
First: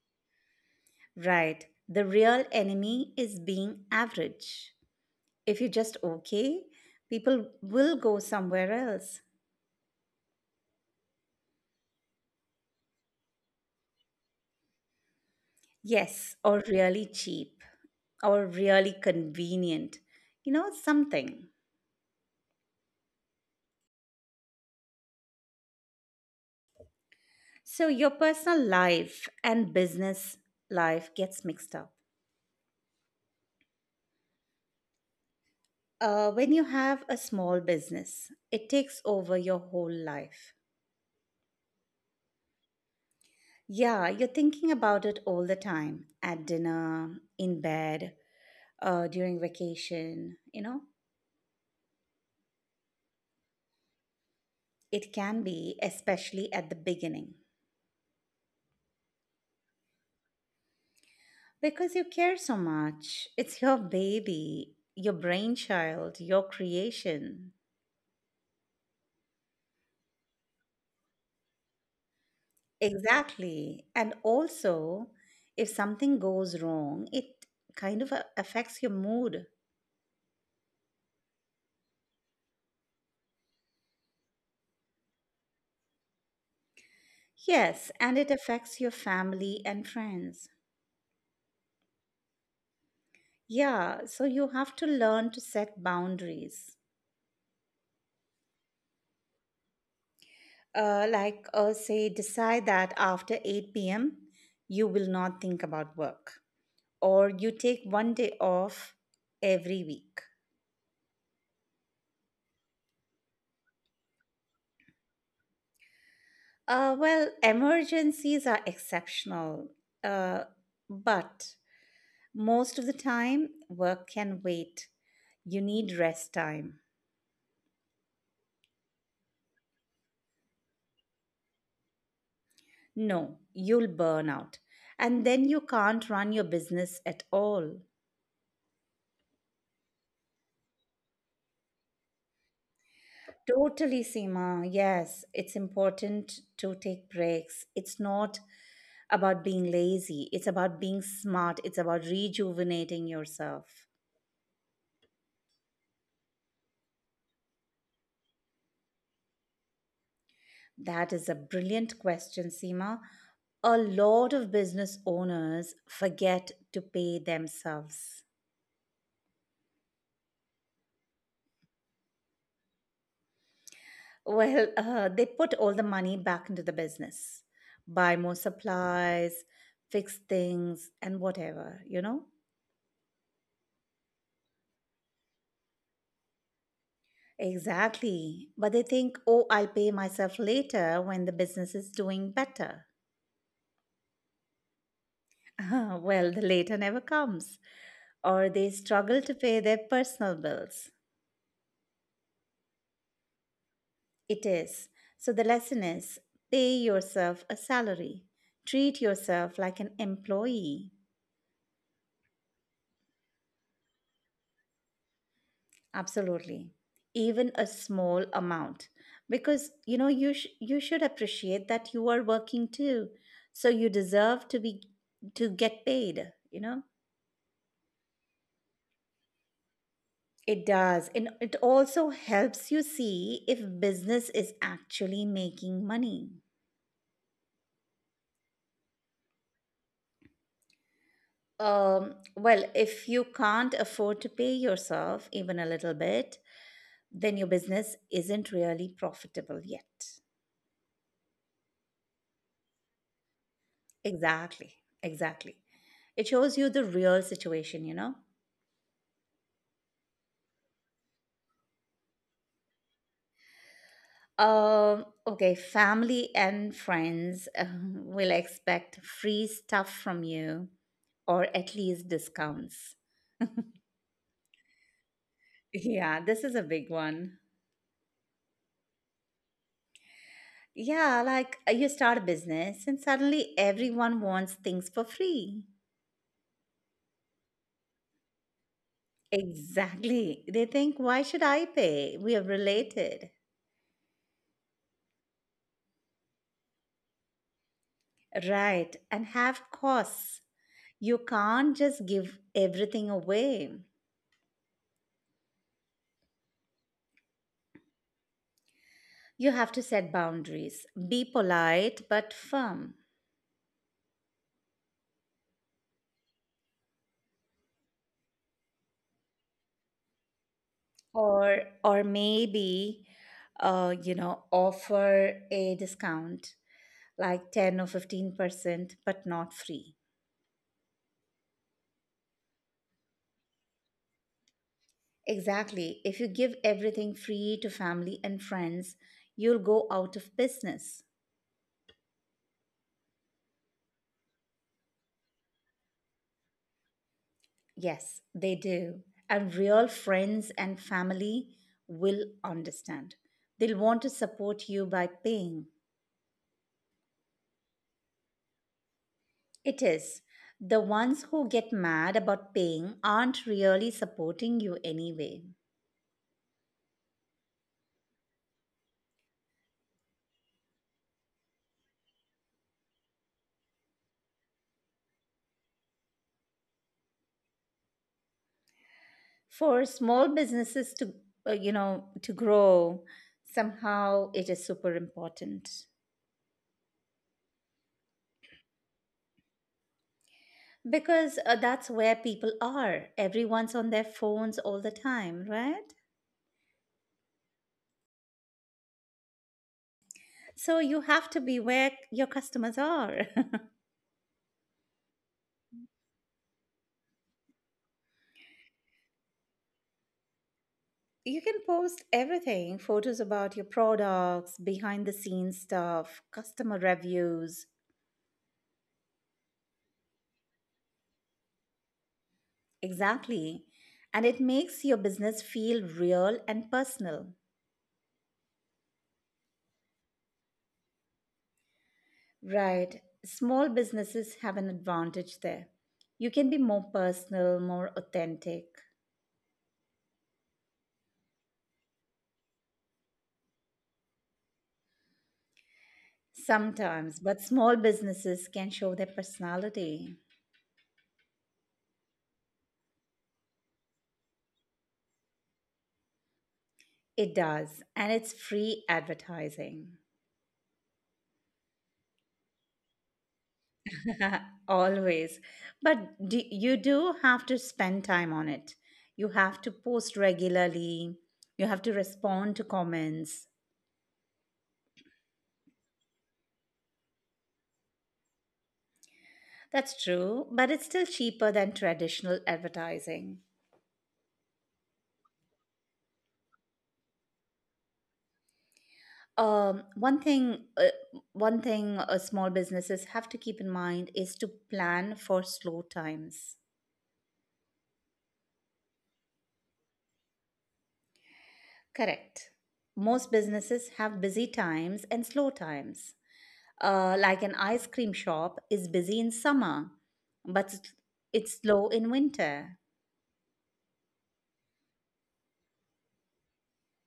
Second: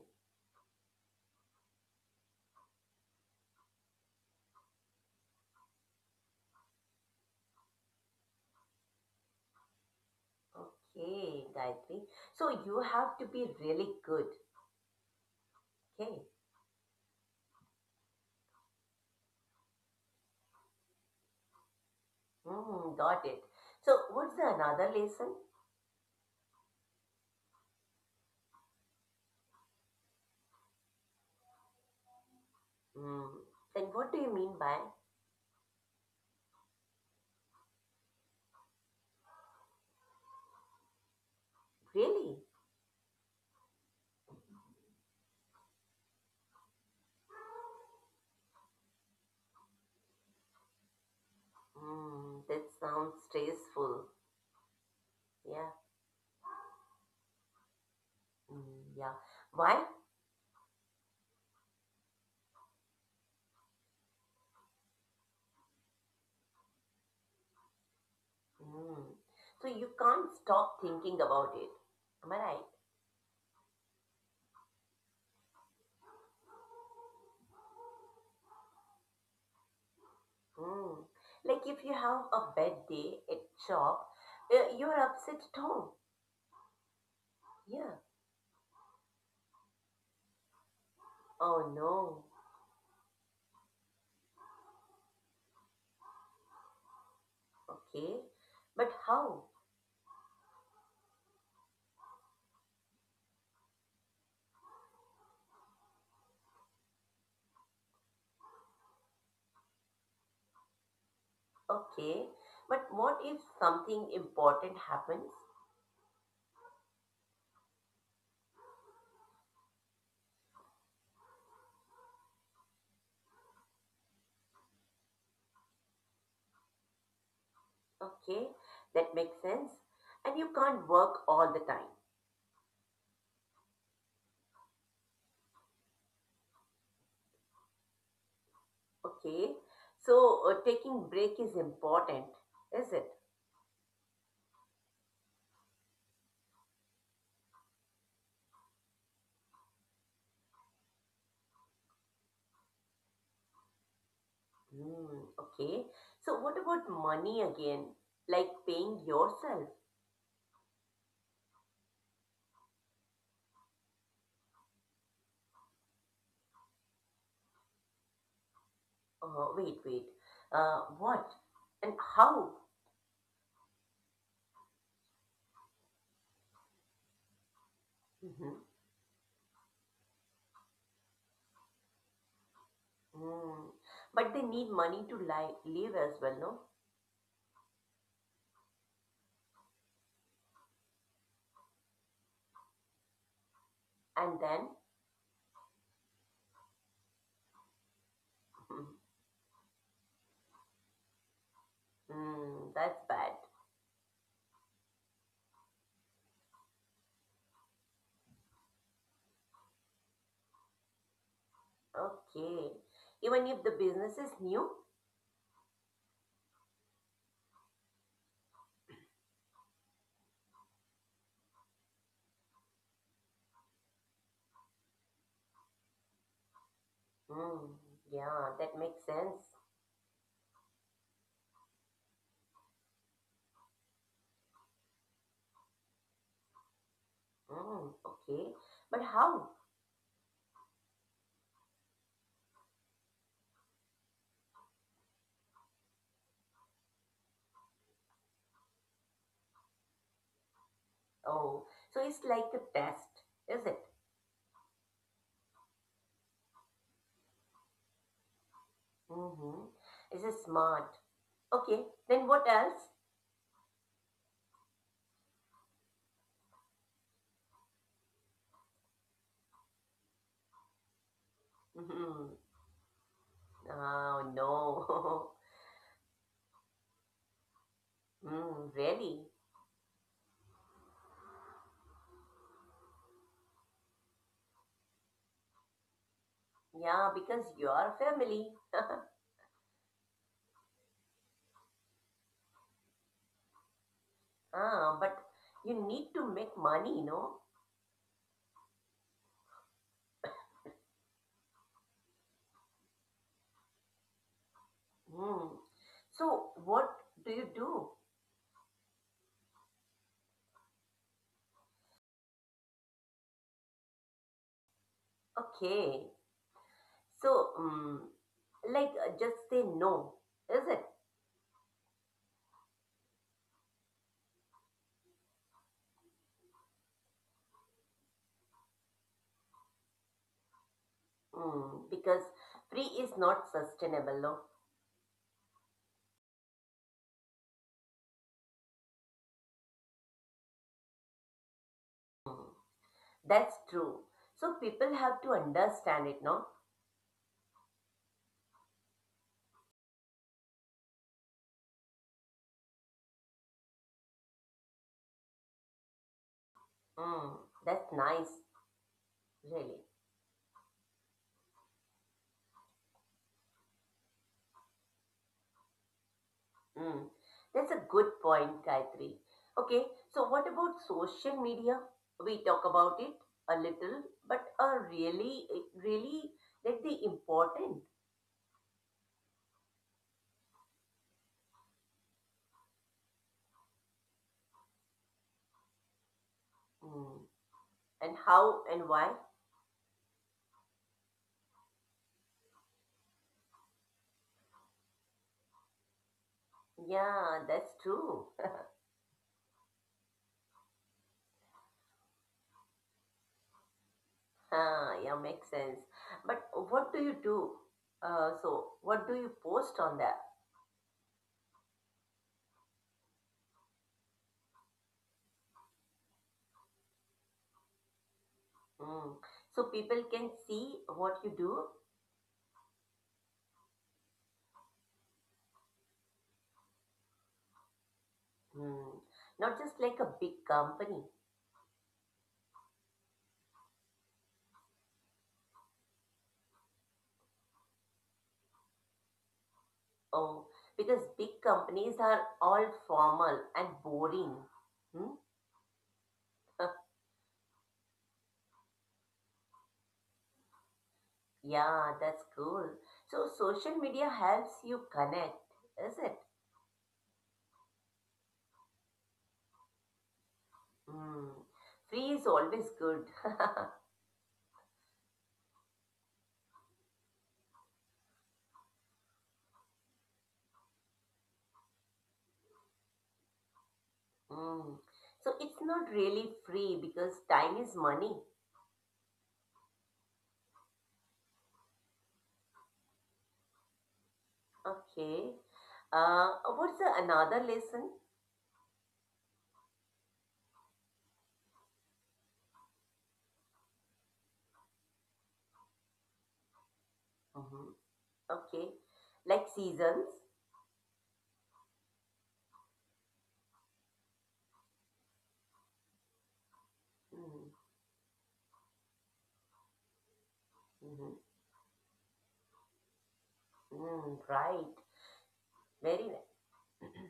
[SPEAKER 1] Right. The real enemy is being average. If you're just okay, people will go somewhere else.
[SPEAKER 2] Okay, Gayatri. So you have to be really good. Okay,
[SPEAKER 1] Yes, or really cheap, or really convenient, you know, something.
[SPEAKER 2] mm, got it. So what's the another lesson?
[SPEAKER 1] So your personal life and business life gets mixed up.
[SPEAKER 2] Mm, then what do you mean by
[SPEAKER 1] When you have a small business, it takes over your whole life.
[SPEAKER 2] really?
[SPEAKER 1] Yeah, you're thinking about it all the time, at dinner, in bed, during vacation, you know.
[SPEAKER 2] Mm, that sounds stressful.
[SPEAKER 1] It can
[SPEAKER 2] Yeah.
[SPEAKER 1] be, especially at the beginning.
[SPEAKER 2] Mm, yeah. Why?
[SPEAKER 1] Because you care so much. It's your baby, your brainchild, your creation.
[SPEAKER 2] Hmm. So you can't stop thinking about it. Am I right?
[SPEAKER 1] Exactly. And also, if something goes wrong, it kind of affects your mood.
[SPEAKER 2] Hmm. Like if you have a bad day at job, you're upset at home.
[SPEAKER 1] Yes,
[SPEAKER 2] Yeah.
[SPEAKER 1] and it affects your family and friends.
[SPEAKER 2] Oh no.
[SPEAKER 1] Yeah, so you have to learn to set boundaries.
[SPEAKER 2] Okay. But how?
[SPEAKER 1] Like, say, decide that after 8 p.m., you will not think about work, or you take one day off every week.
[SPEAKER 2] Okay. But what if something important happens?
[SPEAKER 1] Well, emergencies are exceptional, uh, but most of the time, work can wait. You need rest time.
[SPEAKER 2] Okay. That makes sense. And you can't work all the time.
[SPEAKER 1] No, you'll burn out. And then you can't run your business at all.
[SPEAKER 2] Okay. So taking break is important, is it?
[SPEAKER 1] Totally, Seema. Yes, it's important to take breaks. It's not about being lazy, it's about being smart, it's about rejuvenating yourself.
[SPEAKER 2] Hmm, okay. So what about money again? Like paying yourself?
[SPEAKER 1] That is a brilliant question, Seema. A lot of business owners forget to pay themselves.
[SPEAKER 2] Wait, wait. What? And how?
[SPEAKER 1] Well, they put all the money back into the business, buy more
[SPEAKER 2] Mhm.
[SPEAKER 1] supplies, fix things, and whatever, you know?
[SPEAKER 2] Hmm. But they need money to li live as well, no?
[SPEAKER 1] Exactly. But they think, oh, I'll pay myself later when the business is doing better.
[SPEAKER 2] And then?
[SPEAKER 1] Well, the later never comes, or they struggle to pay their personal bills.
[SPEAKER 2] Hmm, that's bad.
[SPEAKER 1] It is. So the lesson is, pay yourself a salary, treat yourself like an employee.
[SPEAKER 2] Okay. Even if the business is new?
[SPEAKER 1] Absolutely. Even a small amount, because you know you should appreciate that you are working too, so you deserve to get paid.
[SPEAKER 2] Hmm, yeah, that makes sense.
[SPEAKER 1] It does, and it also helps you see if business is actually making money.
[SPEAKER 2] Hmm, okay. But how?
[SPEAKER 1] Well, if you can't afford to pay yourself even a little bit, then your business isn't really profitable yet.
[SPEAKER 2] Oh, so it's like a test, is it?
[SPEAKER 1] Exactly, exactly. It shows you the real situation.
[SPEAKER 2] Mm-hmm. Is it smart? Okay, then what else?
[SPEAKER 1] Okay, family and friends will expect free stuff from you or at least
[SPEAKER 2] Mhm.
[SPEAKER 1] discounts.
[SPEAKER 2] Oh no.
[SPEAKER 1] Yeah, this is a big one.
[SPEAKER 2] Hmm, really?
[SPEAKER 1] Yeah, like you start a business and suddenly everyone wants things for free.
[SPEAKER 2] Yeah, because you are family.
[SPEAKER 1] Exactly. They think, why should I pay? We are related.
[SPEAKER 2] Ah, but you need to make money, no?
[SPEAKER 1] Right, and have costs. You can't just give everything away.
[SPEAKER 2] Hmm. So what do you do?
[SPEAKER 1] You have to set boundaries. Be polite but firm.
[SPEAKER 2] Okay. So, like just say no, is it?
[SPEAKER 1] Or maybe, offer a discount like 10 or 15%, but not free.
[SPEAKER 2] Mm, because free is not sustainable, no?
[SPEAKER 1] Exactly. If you give everything free to family and friends, you'll go out of business.
[SPEAKER 2] Mm, that's true. So people have to understand it, no?
[SPEAKER 1] Yes, they do. And real friends and family will understand. They'll want to support you by paying.
[SPEAKER 2] Mm, that's nice, really.
[SPEAKER 1] It is. The ones who get mad about paying aren't really supporting you anyway.
[SPEAKER 2] Mm, that's a good point, Gayatri. Okay, so what about social media? We talk about it a little, but are really, really that the important
[SPEAKER 1] For small businesses to grow, somehow it is super important.
[SPEAKER 2] mm. And how and why?
[SPEAKER 1] Because that's where people are. Everyone's on their phones all the time, right?
[SPEAKER 2] Yeah, that's true.
[SPEAKER 1] So you have to be where your customers are.
[SPEAKER 2] Ah, yeah, makes sense. But what do you do? So what do you post on that?
[SPEAKER 1] You can post everything, photos about your products, behind the scenes stuff, customer reviews.
[SPEAKER 2] Mm. So people can see what you do.
[SPEAKER 1] Exactly. And it makes your business feel real and personal.
[SPEAKER 2] Mm. Not just like a big company.
[SPEAKER 1] Right. Small businesses have an advantage there. You can be more personal, more authentic.
[SPEAKER 2] Oh, because big companies are all formal and boring. Hmm?
[SPEAKER 1] Sometimes, but small businesses can show their personality.
[SPEAKER 2] Yeah, that's cool. So social media helps you connect, is it?
[SPEAKER 1] It does. And it's free advertising.
[SPEAKER 2] Mm. Free is always good.
[SPEAKER 1] Always. But you do have to spend time on it. You have to post regularly. You have to respond to comments.
[SPEAKER 2] Mm. So it's not really free because time is money.
[SPEAKER 1] That's true, but it's still cheaper than traditional advertising.
[SPEAKER 2] Okay. Uh, what's the another lesson?
[SPEAKER 1] Um, one thing, uh, one thing small businesses have to keep in mind is to plan for slow times.
[SPEAKER 2] Hmm. Okay. Like seasons.
[SPEAKER 1] Correct. Most businesses have busy times and slow times. Like an ice cream shop, is busy in summer, but it's
[SPEAKER 2] Mm-hmm.
[SPEAKER 1] it's slow in winter.
[SPEAKER 2] Mm, right. Very right.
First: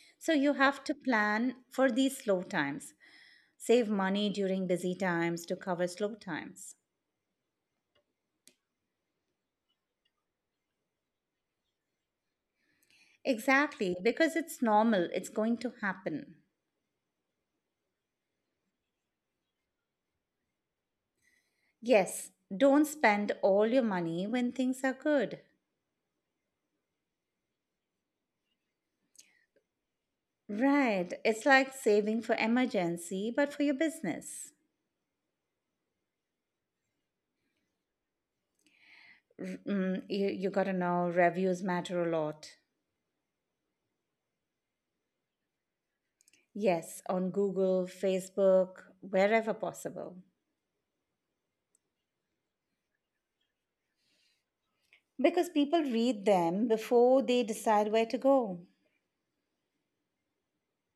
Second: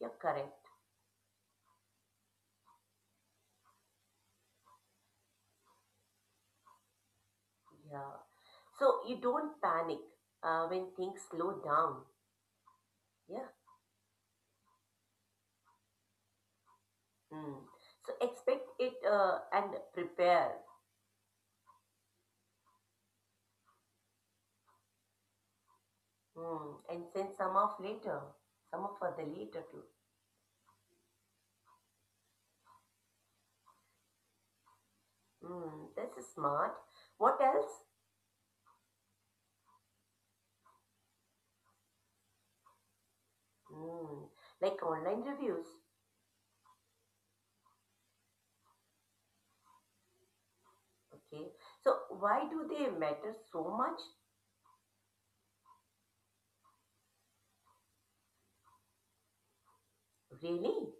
[SPEAKER 2] You're
[SPEAKER 1] So
[SPEAKER 2] correct.
[SPEAKER 1] you have to plan for these slow times, save money during busy times to cover slow times.
[SPEAKER 2] Yeah. So you don't panic when things slow down. Yeah.
[SPEAKER 1] Exactly, because it's normal, it's going to happen.
[SPEAKER 2] Mm. So expect it and prepare.
[SPEAKER 1] Yes, don't spend all your money when things are good.
[SPEAKER 2] Mm. And send some off later, some off for the later too.
[SPEAKER 1] Right, it's like saving for emergency, but for your business.
[SPEAKER 2] Mm. This is smart. What else?
[SPEAKER 1] You gotta know reviews matter a lot.
[SPEAKER 2] Mm. Like online reviews.
[SPEAKER 1] Yes, on Google, Facebook, wherever possible.
[SPEAKER 2] Okay. So why do they matter so much?
[SPEAKER 1] Because people read them before they decide where to go.
[SPEAKER 2] Really?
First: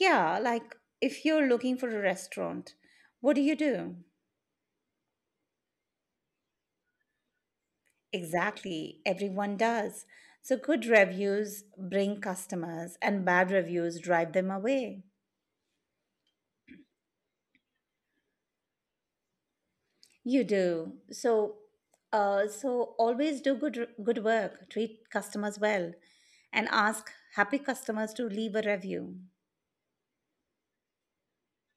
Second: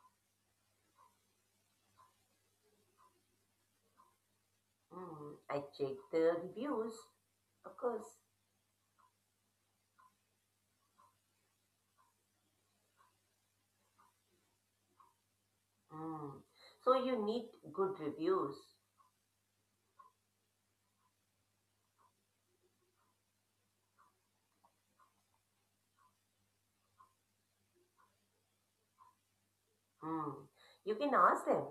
[SPEAKER 1] Yeah, like if you're looking for a restaurant, what do you do?
[SPEAKER 2] Mm. I check the reviews. Of course.
[SPEAKER 1] Exactly, everyone does. So good reviews bring customers and bad reviews drive them away.
[SPEAKER 2] Mm. So you need good reviews.
[SPEAKER 1] You do. So always do good work, treat customers well and ask happy customers to leave a review.
[SPEAKER 2] Mm. You can ask them.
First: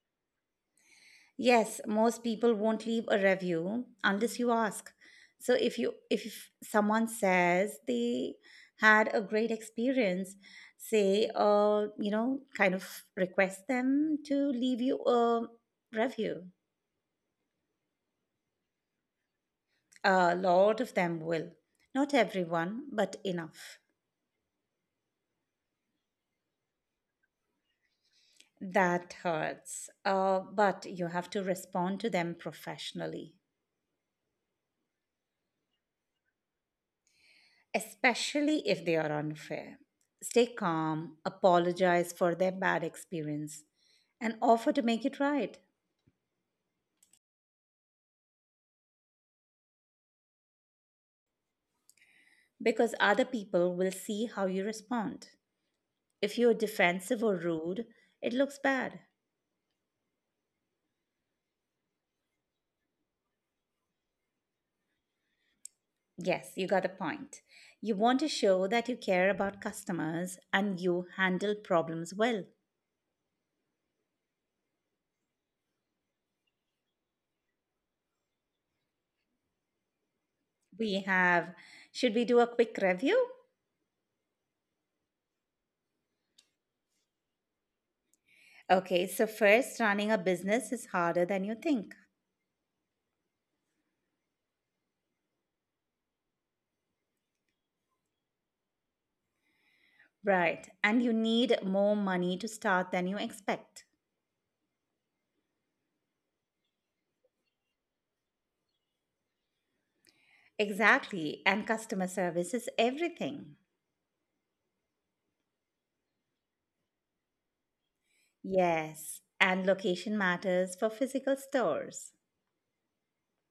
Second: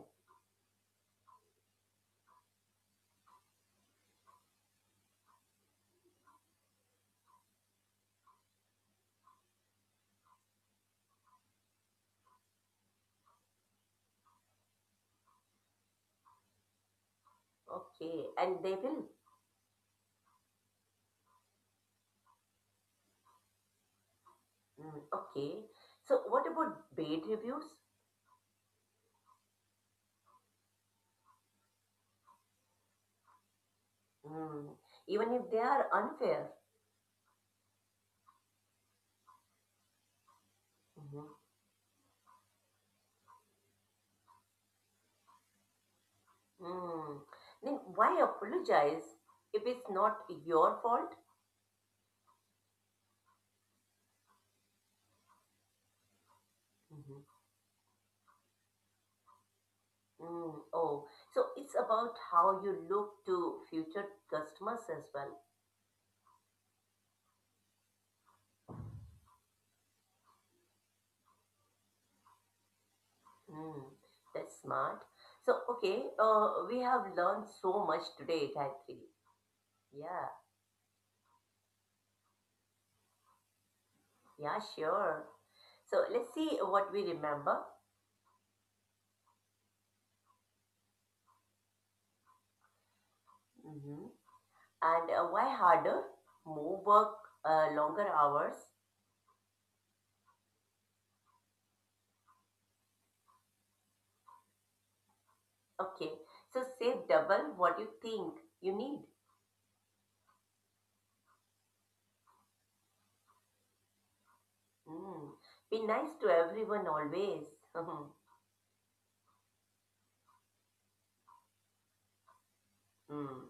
[SPEAKER 1] Yes, most people won't leave a review unless you ask. So if someone says they had a great experience, say, kind of request them to leave you a review.
[SPEAKER 2] Okay, and they will.
[SPEAKER 1] A lot of them will. Not everyone, but enough.
[SPEAKER 2] Mm, okay. So what about bad reviews?
[SPEAKER 1] That hurts. But you have to respond to them professionally.
[SPEAKER 2] Mm, even if they are unfair.
[SPEAKER 1] Especially if they are unfair. Stay calm,
[SPEAKER 2] Mhm.
[SPEAKER 1] apologize for their bad experience, and offer to make it right,
[SPEAKER 2] Mm, then why apologize if it's not your fault?
[SPEAKER 1] because other people will see how you respond. If you're defensive
[SPEAKER 2] Mhm.
[SPEAKER 1] or rude, it looks bad.
[SPEAKER 2] Mm, oh, so it's about how you look to future customers as well.
[SPEAKER 1] Yes, you got the point. You want to show that you care about customers and you handle problems well.
[SPEAKER 2] Mm, that's smart. So, okay, we have learned so much today, Gayatri. Yeah,
[SPEAKER 1] We have, should we do a quick review?
[SPEAKER 2] yeah, sure. So let's see what we remember.
[SPEAKER 1] Okay, so first, running a business is harder than you think.
[SPEAKER 2] Mhm. And why harder? More work, longer hours.
[SPEAKER 1] Right. And you need more money to start than you expect.
[SPEAKER 2] Okay, so save double what you think you need.
[SPEAKER 1] Exactly. And customer service is everything.
[SPEAKER 2] Mm. Be nice to everyone always.
[SPEAKER 1] Yes. And location matters for physical stores.
[SPEAKER 2] Mm.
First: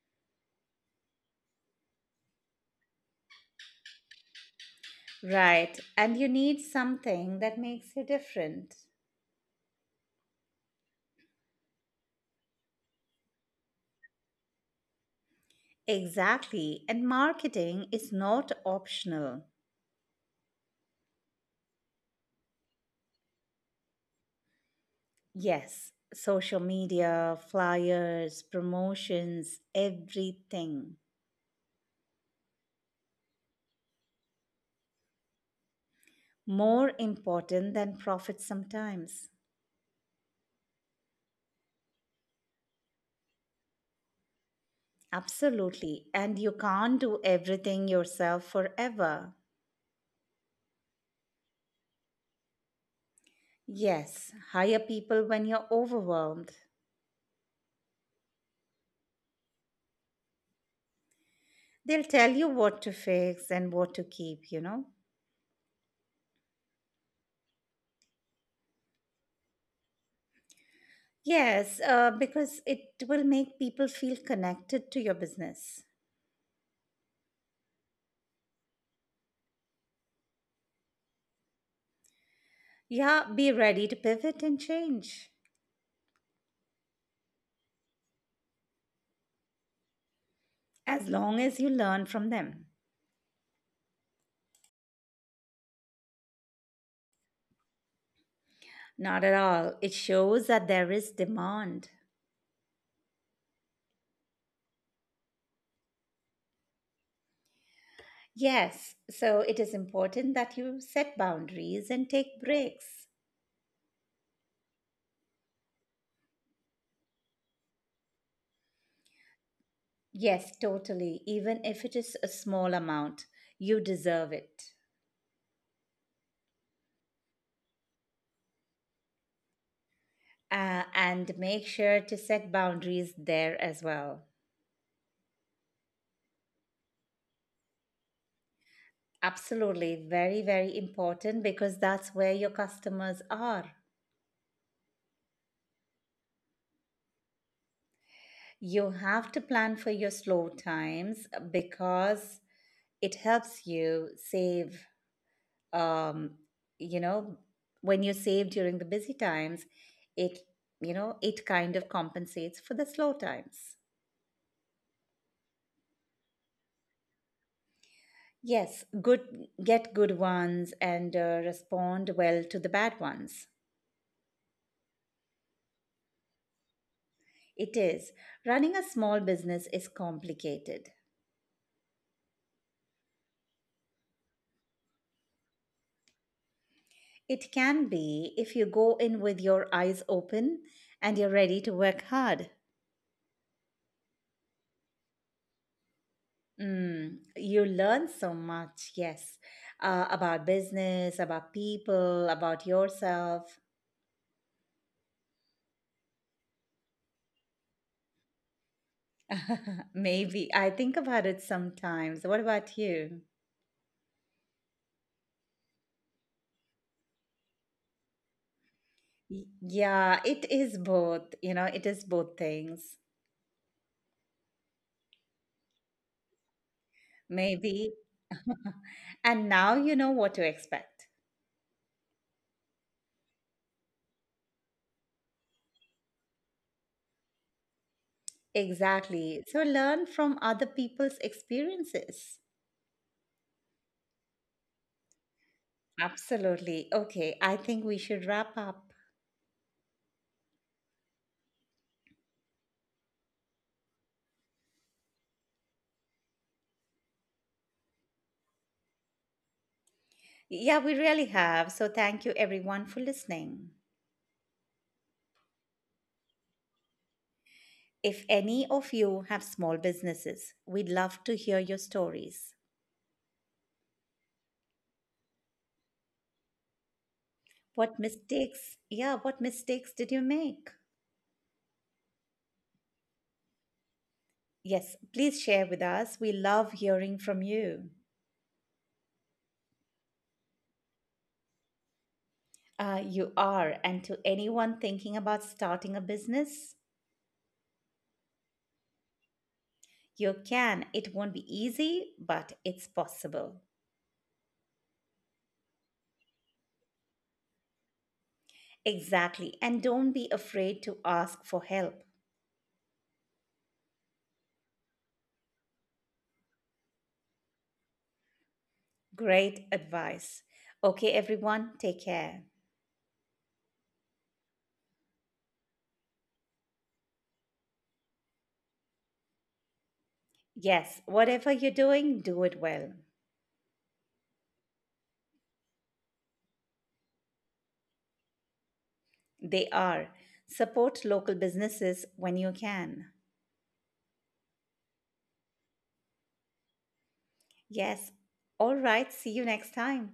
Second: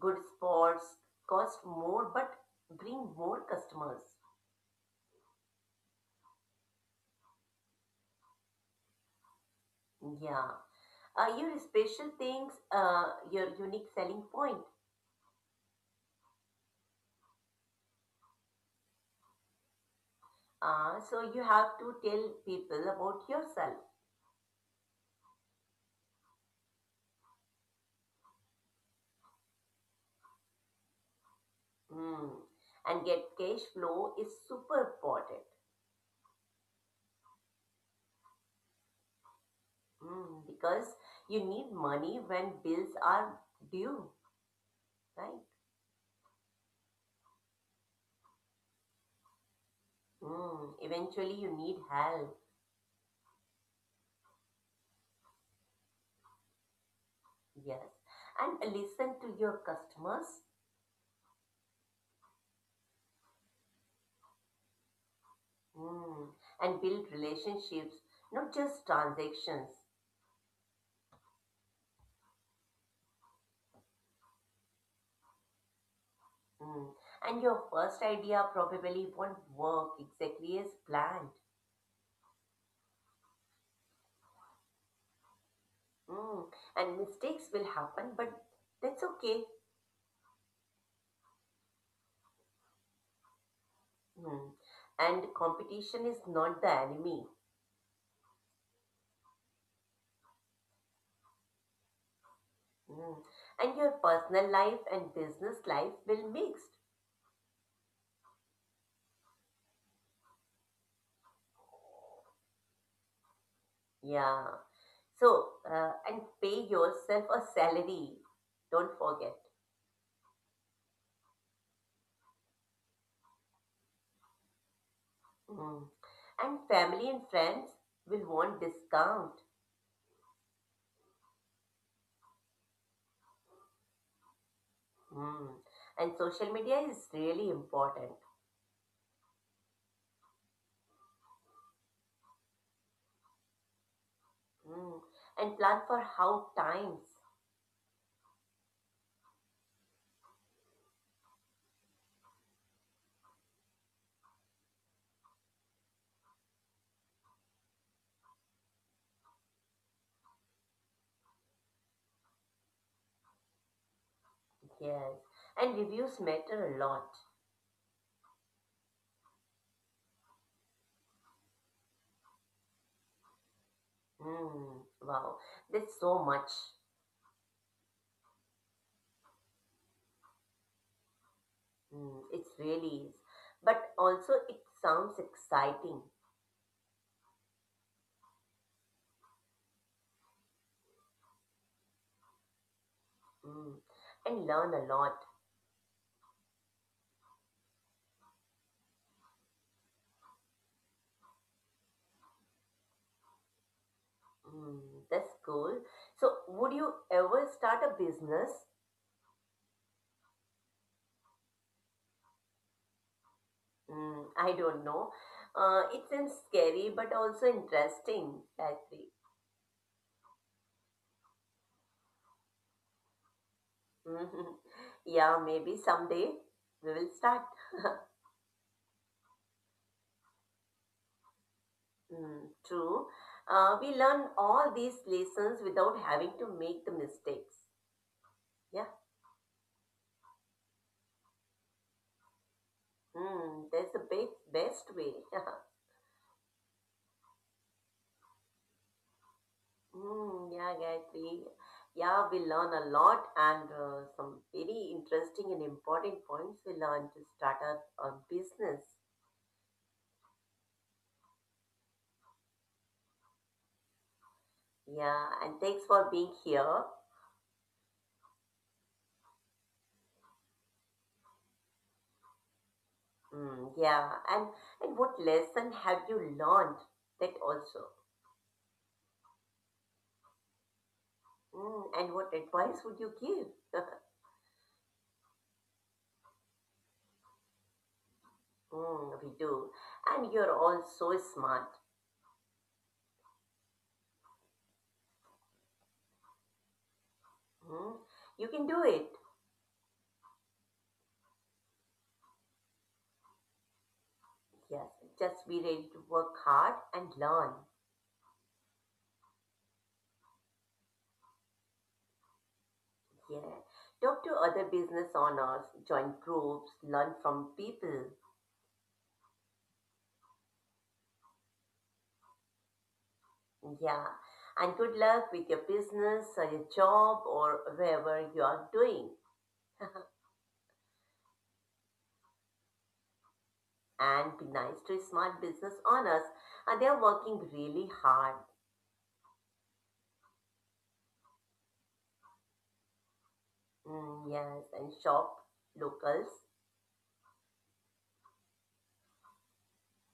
[SPEAKER 2] Good sports cost more but bring more customers.
[SPEAKER 1] Right. And you need something that makes you different.
[SPEAKER 2] Yeah. Your special things, your unique selling point.
[SPEAKER 1] Exactly. And marketing is not optional.
[SPEAKER 2] So you have to tell people about yourself.
[SPEAKER 1] Yes. Social media, flyers, promotions, everything.
[SPEAKER 2] Mm. And get cash flow is super important.
[SPEAKER 1] More important than profit sometimes.
[SPEAKER 2] Mm, because you need money when bills are due, right?
[SPEAKER 1] Absolutely. And you can't do everything yourself forever.
[SPEAKER 2] Mm, eventually, you need help.
[SPEAKER 1] Yes, hire people when you're overwhelmed.
[SPEAKER 2] Yes. And listen to your customers.
[SPEAKER 1] They'll tell you what to fix and what to keep, you know?
[SPEAKER 2] Mm, and build relationships, not just transactions.
[SPEAKER 1] Yes, because it will make people feel connected to your business.
[SPEAKER 2] Mm. And your first idea probably won't work exactly as planned.
[SPEAKER 1] Yeah, be ready to pivot and change
[SPEAKER 2] Mm. And mistakes will happen, but that's okay.
[SPEAKER 1] as long as you learn from them.
[SPEAKER 2] Mm. And competition is not the enemy.
[SPEAKER 1] Not at all. It shows that there is demand.
[SPEAKER 2] Mm. And your personal life and business life will mixed.
[SPEAKER 1] Yes, so it is important that you set boundaries and take breaks.
[SPEAKER 2] Yeah. So, and pay yourself a salary. Don't forget.
[SPEAKER 1] Yes, totally. Even if it is a small amount, you deserve it.
[SPEAKER 2] Mm. And family and friends will want discount.
[SPEAKER 1] And make sure to set boundaries there as well.
[SPEAKER 2] Mm. And social media is really important.
[SPEAKER 1] Absolutely. Very, very important because that's where your customers are.
[SPEAKER 2] Mm. And plan for how times.
[SPEAKER 1] You have to plan for your slow times, because it helps you save, um, you know, when you save during the busy times, it, it kind of compensates for the slow times.
[SPEAKER 2] Yes. And reviews matter a lot.
[SPEAKER 1] Yes, good get good ones and respond well to the bad ones.
[SPEAKER 2] Mm. Wow. There's so much.
[SPEAKER 1] It is. Running a small business is complicated.
[SPEAKER 2] Mm. It really is. But also, it sounds exciting.
[SPEAKER 1] It can be if you go in with your eyes open and you're ready to work hard.
[SPEAKER 2] Mm, and learn a lot.
[SPEAKER 1] Mm, you learn so much, yes, about business, about people, about yourself.
[SPEAKER 2] Mm, that's cool. So, would you ever start a business?
[SPEAKER 1] Maybe. I think about it sometimes. What about you?
[SPEAKER 2] Mm, I don't know. It seems scary but also interesting, Gayatri.
[SPEAKER 1] Yeah, it is both. It is both things.
[SPEAKER 2] Mhm. Yeah, maybe someday we will start.
[SPEAKER 1] Maybe. And now you know what to expect.
[SPEAKER 2] Mm, true. We learn all these lessons without having to make the mistakes. Yeah,
[SPEAKER 1] Exactly. So learn from other people's experiences.
[SPEAKER 2] mm, that's the best, best way.
[SPEAKER 1] Absolutely. Okay, I think we should wrap up.
[SPEAKER 2] Mm, yeah, guys, yeah we learn a lot and some very interesting and important points we learn to start up a business.
[SPEAKER 1] Yeah, we really have. So thank you everyone for listening.
[SPEAKER 2] Yeah, and thanks for being here.
[SPEAKER 1] If any of you have small businesses, we'd love to hear your stories.
[SPEAKER 2] Mm, yeah, and what lesson have you learned that also?
[SPEAKER 1] What mistakes? Yeah, what mistakes did you make?
[SPEAKER 2] Mm, and what advice would you give?
[SPEAKER 1] Yes, please share with us. We love hearing from you.
[SPEAKER 2] Mm, we do, and you're all so smart.
[SPEAKER 1] You are, and to anyone thinking about starting a business,
[SPEAKER 2] Mm, you can do it.
[SPEAKER 1] you can. It won't be easy, but it's possible.
[SPEAKER 2] Yes, just be ready to work hard and learn.
[SPEAKER 1] Exactly. And don't be afraid to ask for help.
[SPEAKER 2] Yeah. Talk to other business owners, join groups, learn from people.
[SPEAKER 1] Great advice. Okay, everyone, take care.
[SPEAKER 2] Yeah. And good luck with your business or your job or wherever you are doing.
[SPEAKER 1] Yes, whatever you're doing, do it well.
[SPEAKER 2] And be nice to smart business owners. And they are working really hard.
[SPEAKER 1] They are. Support local businesses when you can.
[SPEAKER 2] Mm, yes. And shop locals.
[SPEAKER 1] Yes. All right. See you next time.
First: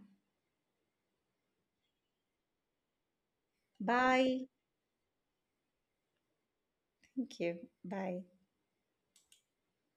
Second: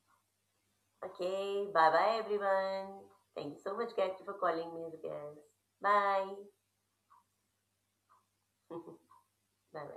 [SPEAKER 2] Okay. Bye bye, everyone. Thank you so much, Gayatri, for
[SPEAKER 1] Bye.
[SPEAKER 2] calling me as a Bye.
[SPEAKER 1] Thank you. Bye.
[SPEAKER 2] Bye bye.